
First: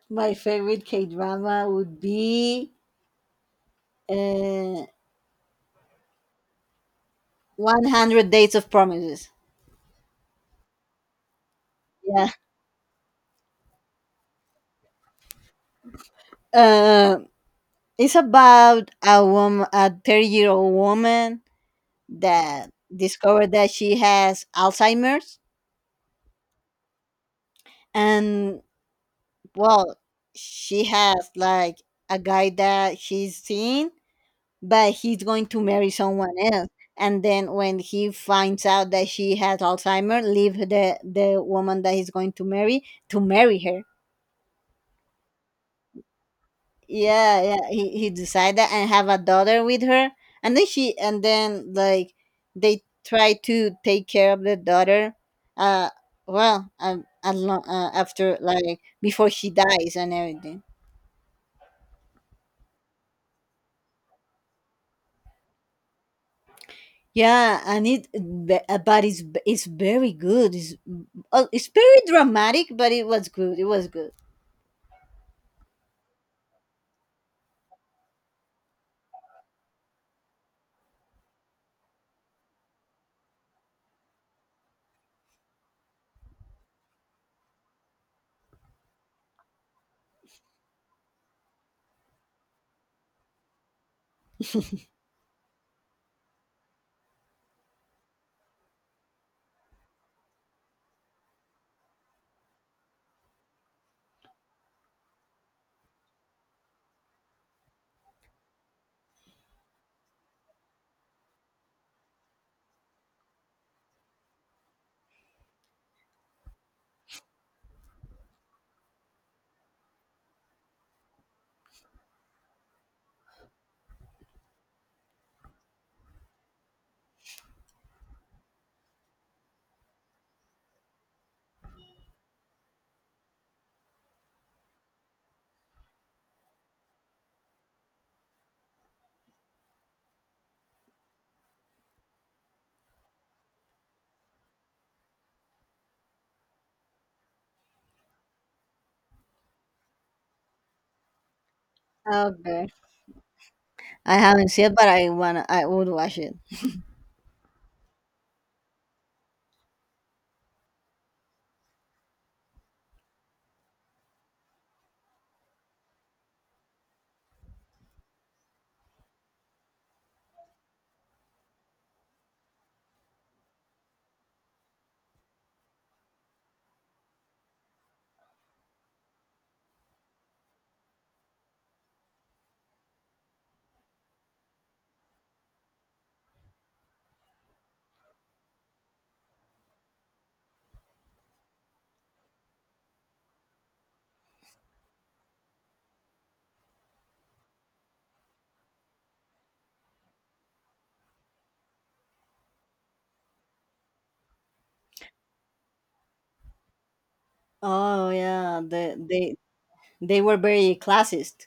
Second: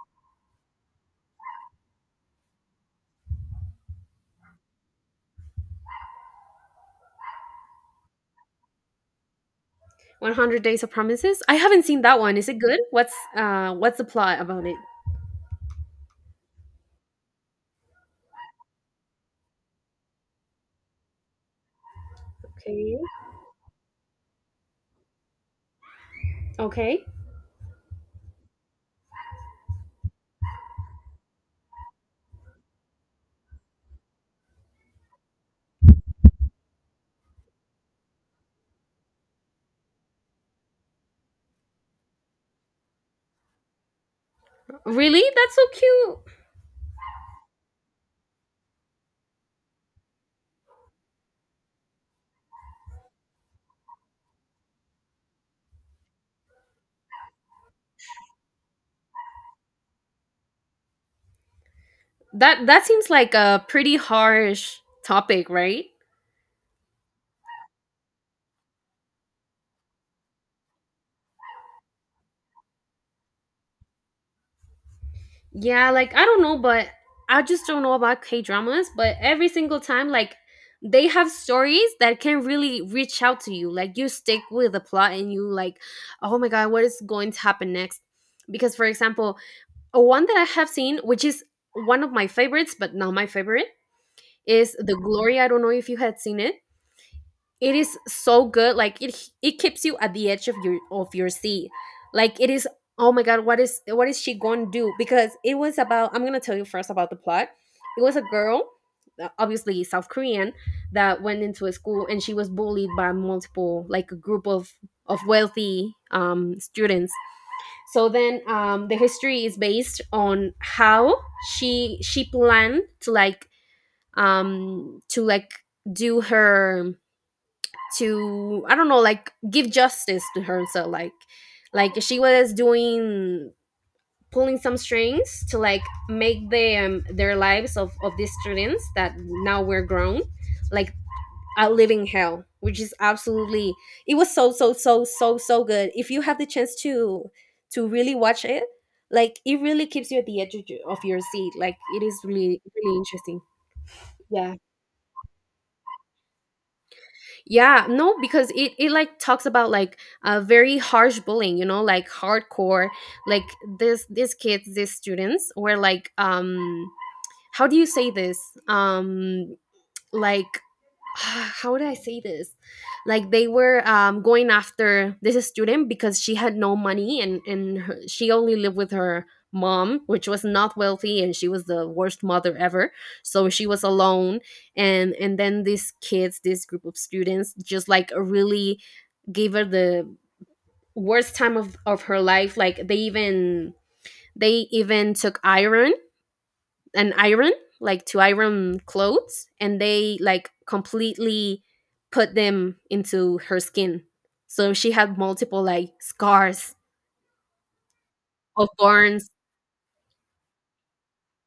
B: My favorite K-drama would be uh 100 Days of Promises.
A: 100 Days of Promises. I haven't seen that
B: Yeah.
A: one. Is it good? What's the plot about it?
B: Uh, It's about a woman, a 30-year-old woman that
A: Okay.
B: discovered that she has Alzheimer's.
A: Okay.
B: And, well, she has like a guy that she's seeing, but he's going to marry someone else. And then when he finds out that she has Alzheimer, leave the woman that he's going to marry, to marry her.
A: Really? That's so cute.
B: Yeah, yeah, he decided and have a daughter with her. And then she and then like they try to take care of the daughter, uh as long, after, like, before she dies and everything.
A: That that seems like a pretty harsh topic, right?
B: Yeah, and it it's very good. It's very dramatic, but it was good, it was good.
A: Yeah, like I don't know, but I just don't know about K-dramas, but every single time like they have stories that can really reach out to you. Like you stick with the plot and you like, "Oh my god, what is going to happen next?" Because for example, a one that I have seen, which is one of my favorites, but not my favorite, is The Glory. I don't know if you had seen it. It is so good. Like it keeps you at the edge of your seat. Like it is oh my god, what is she going to do? Because it was about, I'm going to tell you first about the plot. It was a girl, obviously South Korean, that went into a school and she was bullied by multiple like a group of wealthy students. So then the history is based on how she planned to like do her to, I don't know, like give justice to herself, like she was doing, pulling some strings to like make them, their lives of these students that now we're grown, like a living hell, which is absolutely, it was so so so so so good. If you have the chance to really watch it, like it really keeps you at the edge of your seat. Like it is really
B: Okay,
A: really interesting.
B: I haven't
A: Yeah.
B: seen it, but I would watch it.
A: Yeah, no, because it like talks about like very harsh bullying, you know, like hardcore, like this these kids, these students were like how do you say this? Um like (sighs) how would I say this? Like they were going after this student because she had no money and she only lived with her mom, which was not wealthy, and she was the worst mother ever. So she was alone, and then these kids, this group of students, just like really gave her the worst time of her life. Like they even took iron, an iron, like to iron clothes, and they like completely put them into her skin. So she had multiple like scars
B: Oh yeah,
A: of burns.
B: they were very classist.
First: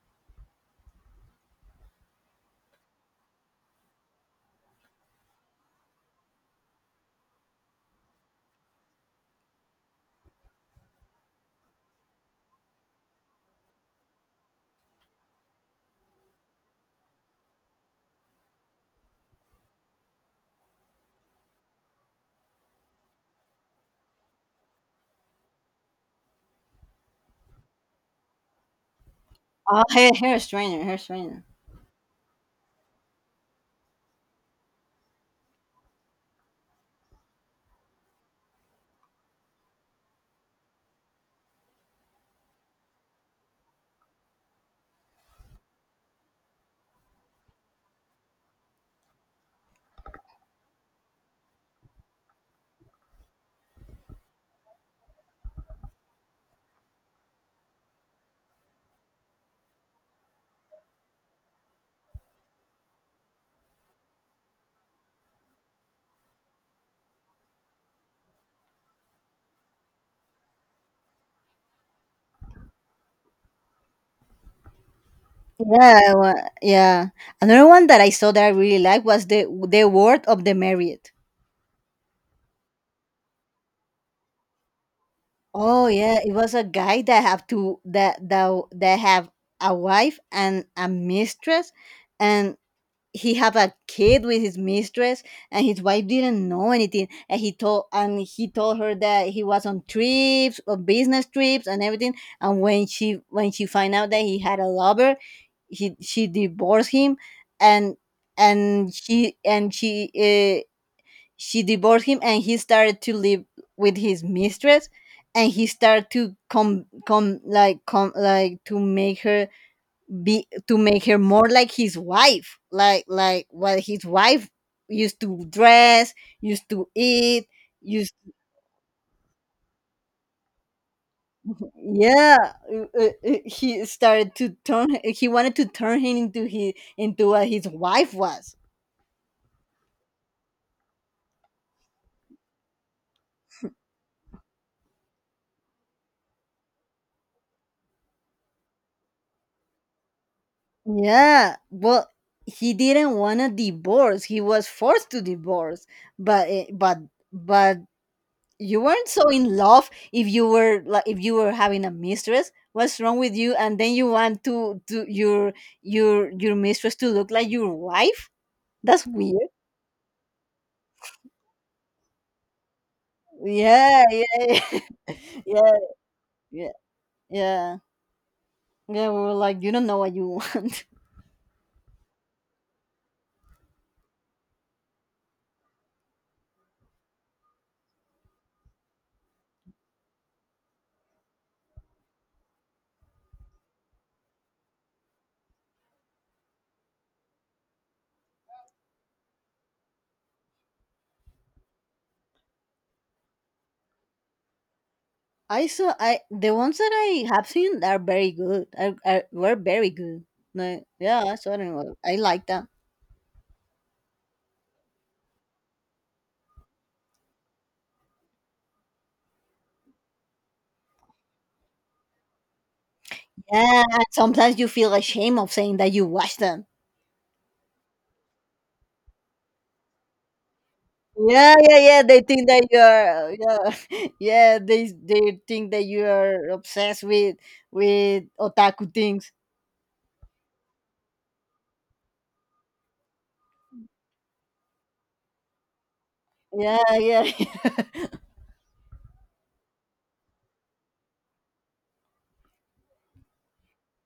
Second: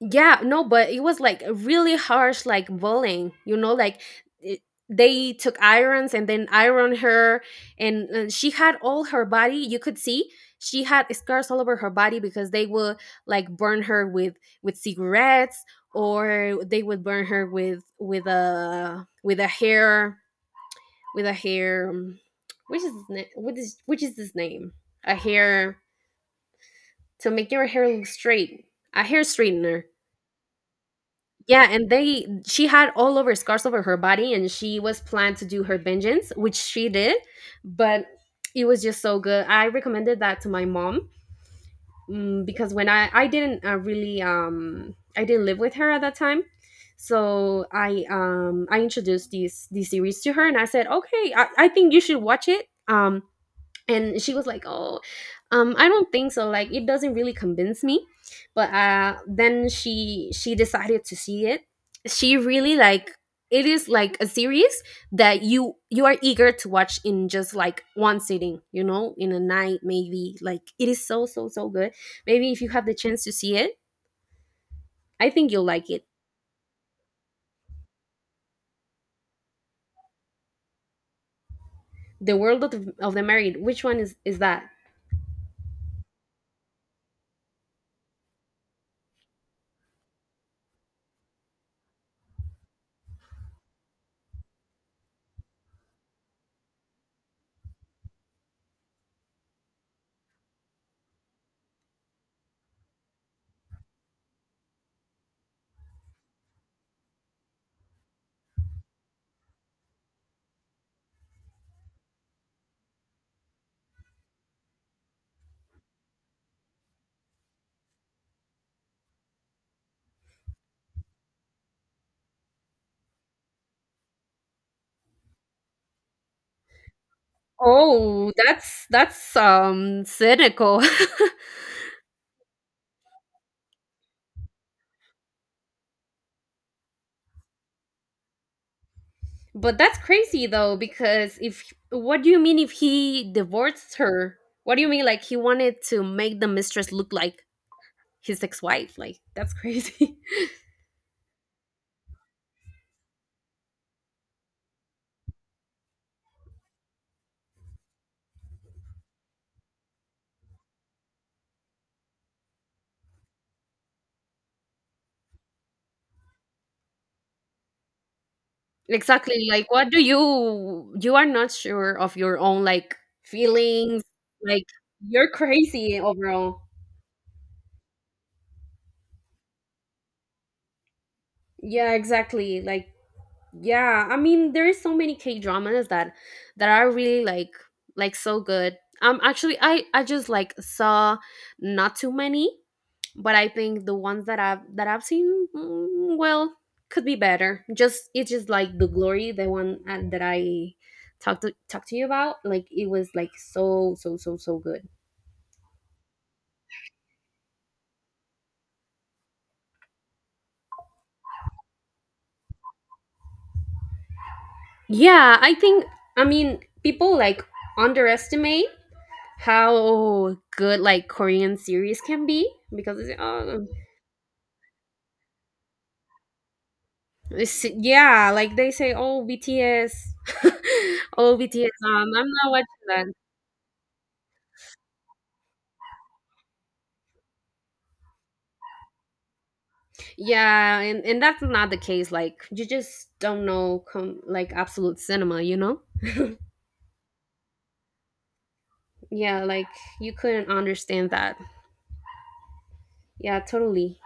A: Yeah, no, but it was like really harsh like bullying, you know, like it, they took irons and then ironed her, and she had all her body, you could see she had scars all over her body because they would like burn her with cigarettes, or they would burn her with a hair, with a hair which is his na- what is which is this name, a hair to make your hair look straight, a hair
B: Oh,
A: straightener.
B: (laughs) hair strainer, hair strainer.
A: Yeah, and they, she had all over scars over her body, and she was planned to do her vengeance, which she did, but it was just so good. I recommended that to my mom, mm, because when I didn't really I didn't live with her at that time, so I introduced these series to her, and I said, okay, I think you should watch it. And she was like, oh, I don't think so, like it doesn't really convince me, but then she decided to see it. She really like, it is like a series that you are eager to watch in just like one sitting, you know, in a night maybe, like it is so so so good. Maybe if you have the chance to see it, I think you'll like it.
B: Yeah, yeah. Another one that I saw that I really liked was the word of the married.
A: The world of the married, which one is that?
B: Oh yeah, it was a guy that have to that that that have a wife and a mistress, and he have a kid with his mistress, and his wife didn't know anything, and he told her that he was on trips on business trips and everything. And when she find out that he had a lover, he she divorced him. And and she She divorced him, and he started to live with his mistress. And he started to come, to make her more like his wife, like what his wife used to dress, used to eat, used
A: Oh, that's cynical. (laughs)
B: yeah. He wanted to turn him into what his wife was.
A: But that's crazy though, because if what do you mean if he divorced her? What do you mean like he wanted to make the mistress look like his ex-wife? Like that's crazy.
B: Yeah, well, he didn't want a divorce, he was forced to divorce. But but you weren't so in love. If you were like, if you were having a mistress, what's wrong with you? And then you want to your mistress to look like your wife?
A: (laughs)
B: That's
A: Exactly.
B: weird.
A: Like what do you, you are not sure of your own like
B: Yeah,
A: feelings? Like
B: yeah.
A: you're
B: (laughs) Yeah,
A: crazy overall.
B: yeah, yeah, yeah. We were like, you don't know what you want.
A: Yeah, exactly. Like yeah, I mean there is so many K dramas that that are really like so good. Actually I just like saw not too many, but I think the ones that I've seen, mm, well, could be better. Just it's just like The Glory, the one that I talked to you about. Like it was like so so so so good.
B: (laughs) I saw I The ones that I have seen are very good, are were very good. Like, yeah, so I don't know, I like them.
A: Yeah, I think I mean people like underestimate how good like Korean series can be because it's, oh,
B: Yeah, and sometimes you feel ashamed of saying that you watch them.
A: it's, si-" yeah, like they say, oh, BTS, (laughs) oh,
B: Yeah,
A: BTS,
B: yeah, yeah. They
A: I'm
B: think
A: not
B: that you
A: watching that.
B: are, yeah. (laughs) Yeah. They think that you are obsessed with otaku things.
A: Yeah, and that's not the case. Like you just don't know, com- like absolute cinema, you know?
B: Yeah, yeah, (laughs)
A: Yeah, like you couldn't understand that. Yeah, totally.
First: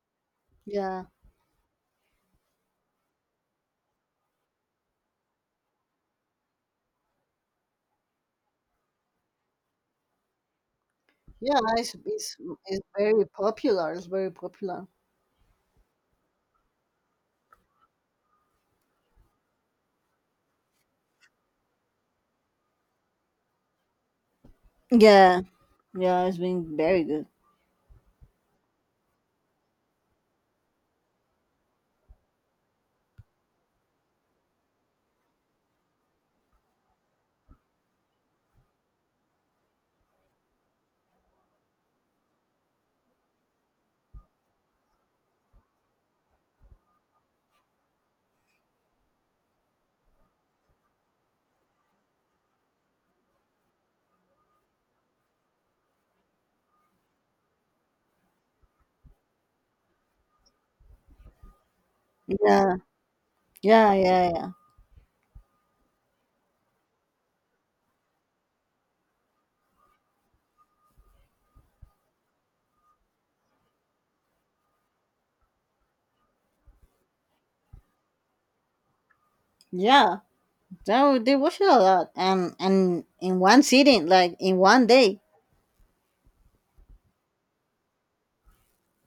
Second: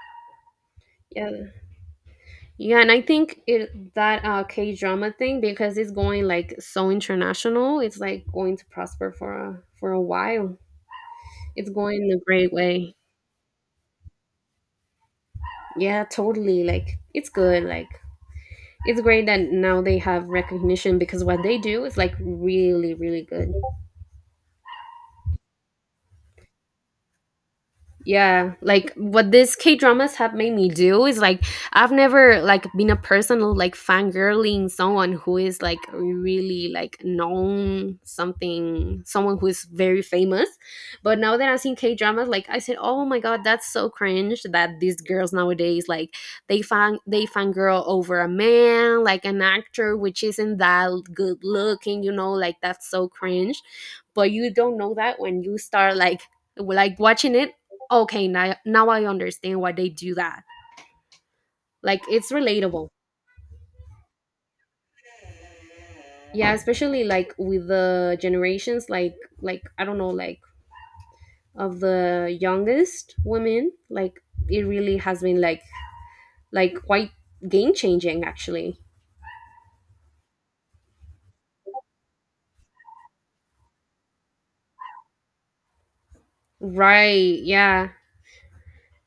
B: yeah,
A: Yeah, yeah, and I think it that K drama thing, because it's going like so international. It's like going to prosper for a while.
B: yeah.
A: It's
B: It's,
A: going in a
B: it's
A: great
B: it's
A: way.
B: very popular. It's very popular.
A: Yeah, totally. Like it's good. Like it's great that now they have recognition, because what they do is like really, really good.
B: Yeah, yeah. It's been very good.
A: Yeah, like what these K dramas have made me do is like I've never like been a person who, like fangirling someone who is like really like known something, someone who is very famous. But now that I've seen K dramas, like I said, oh my god, that's so cringe that these girls nowadays like they fangirl over a man like an actor which isn't that good looking, you know, like that's so cringe. But you don't know that when you start like watching it. Okay, now I understand why they do that, like it's
B: Yeah,
A: relatable.
B: yeah, yeah, yeah.
A: Yeah, especially like with the generations, like I don't know, like of the youngest women, like it really has been like quite game changing actually.
B: Yeah, so they watch it a lot, and in one sitting, like in one day.
A: Right, yeah,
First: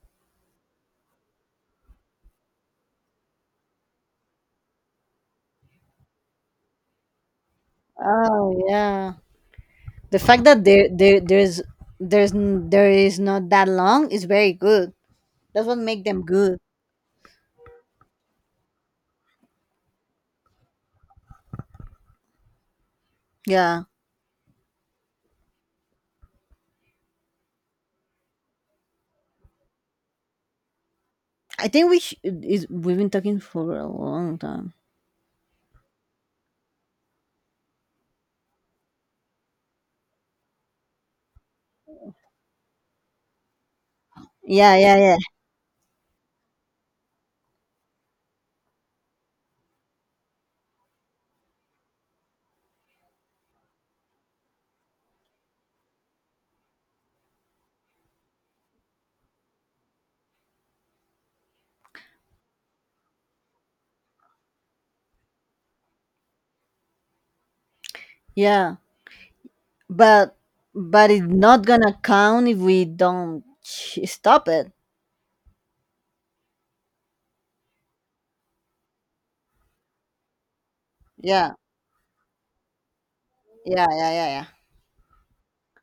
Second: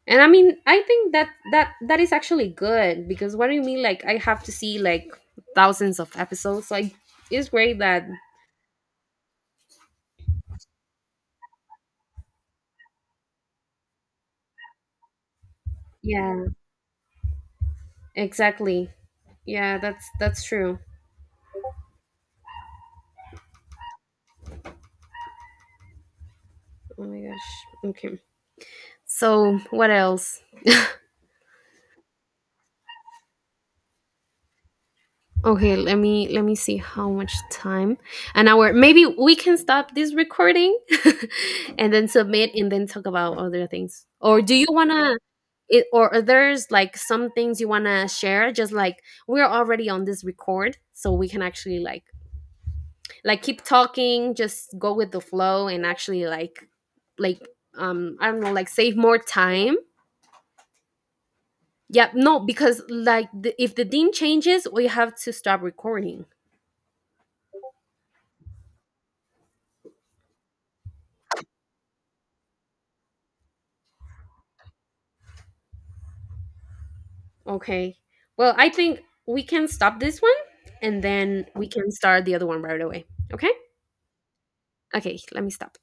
A: and I mean I think that that is actually good, because what do you mean like I have to see like thousands of episodes, like it's great that
B: Oh yeah. The fact that there there's n- there is not that long is very good. That's what make them
A: yeah,
B: good.
A: exactly, yeah, that's true.
B: Yeah,
A: Oh my gosh, okay. So what else?
B: I think we sh- is we've been talking for a long time.
A: Okay, let me see how much time. An hour. Maybe we can stop this recording (laughs) and then submit and then talk about other things. Or do you
B: Yeah, yeah,
A: wanna
B: yeah,
A: it, or are there's like some things you wanna share? Just like we're already on this record, so we can actually like keep talking, just go with the flow and actually like I don't know, like save more time. Yeah, no, because like if the theme changes, we have to stop recording.
B: yeah. But but it's not gonna count if we don't stop it.
A: Okay. Well, I think we can stop this one and then
B: Yeah,
A: we can start the other one right away. Okay?
B: yeah, yeah, yeah, yeah.
A: Okay, let me stop.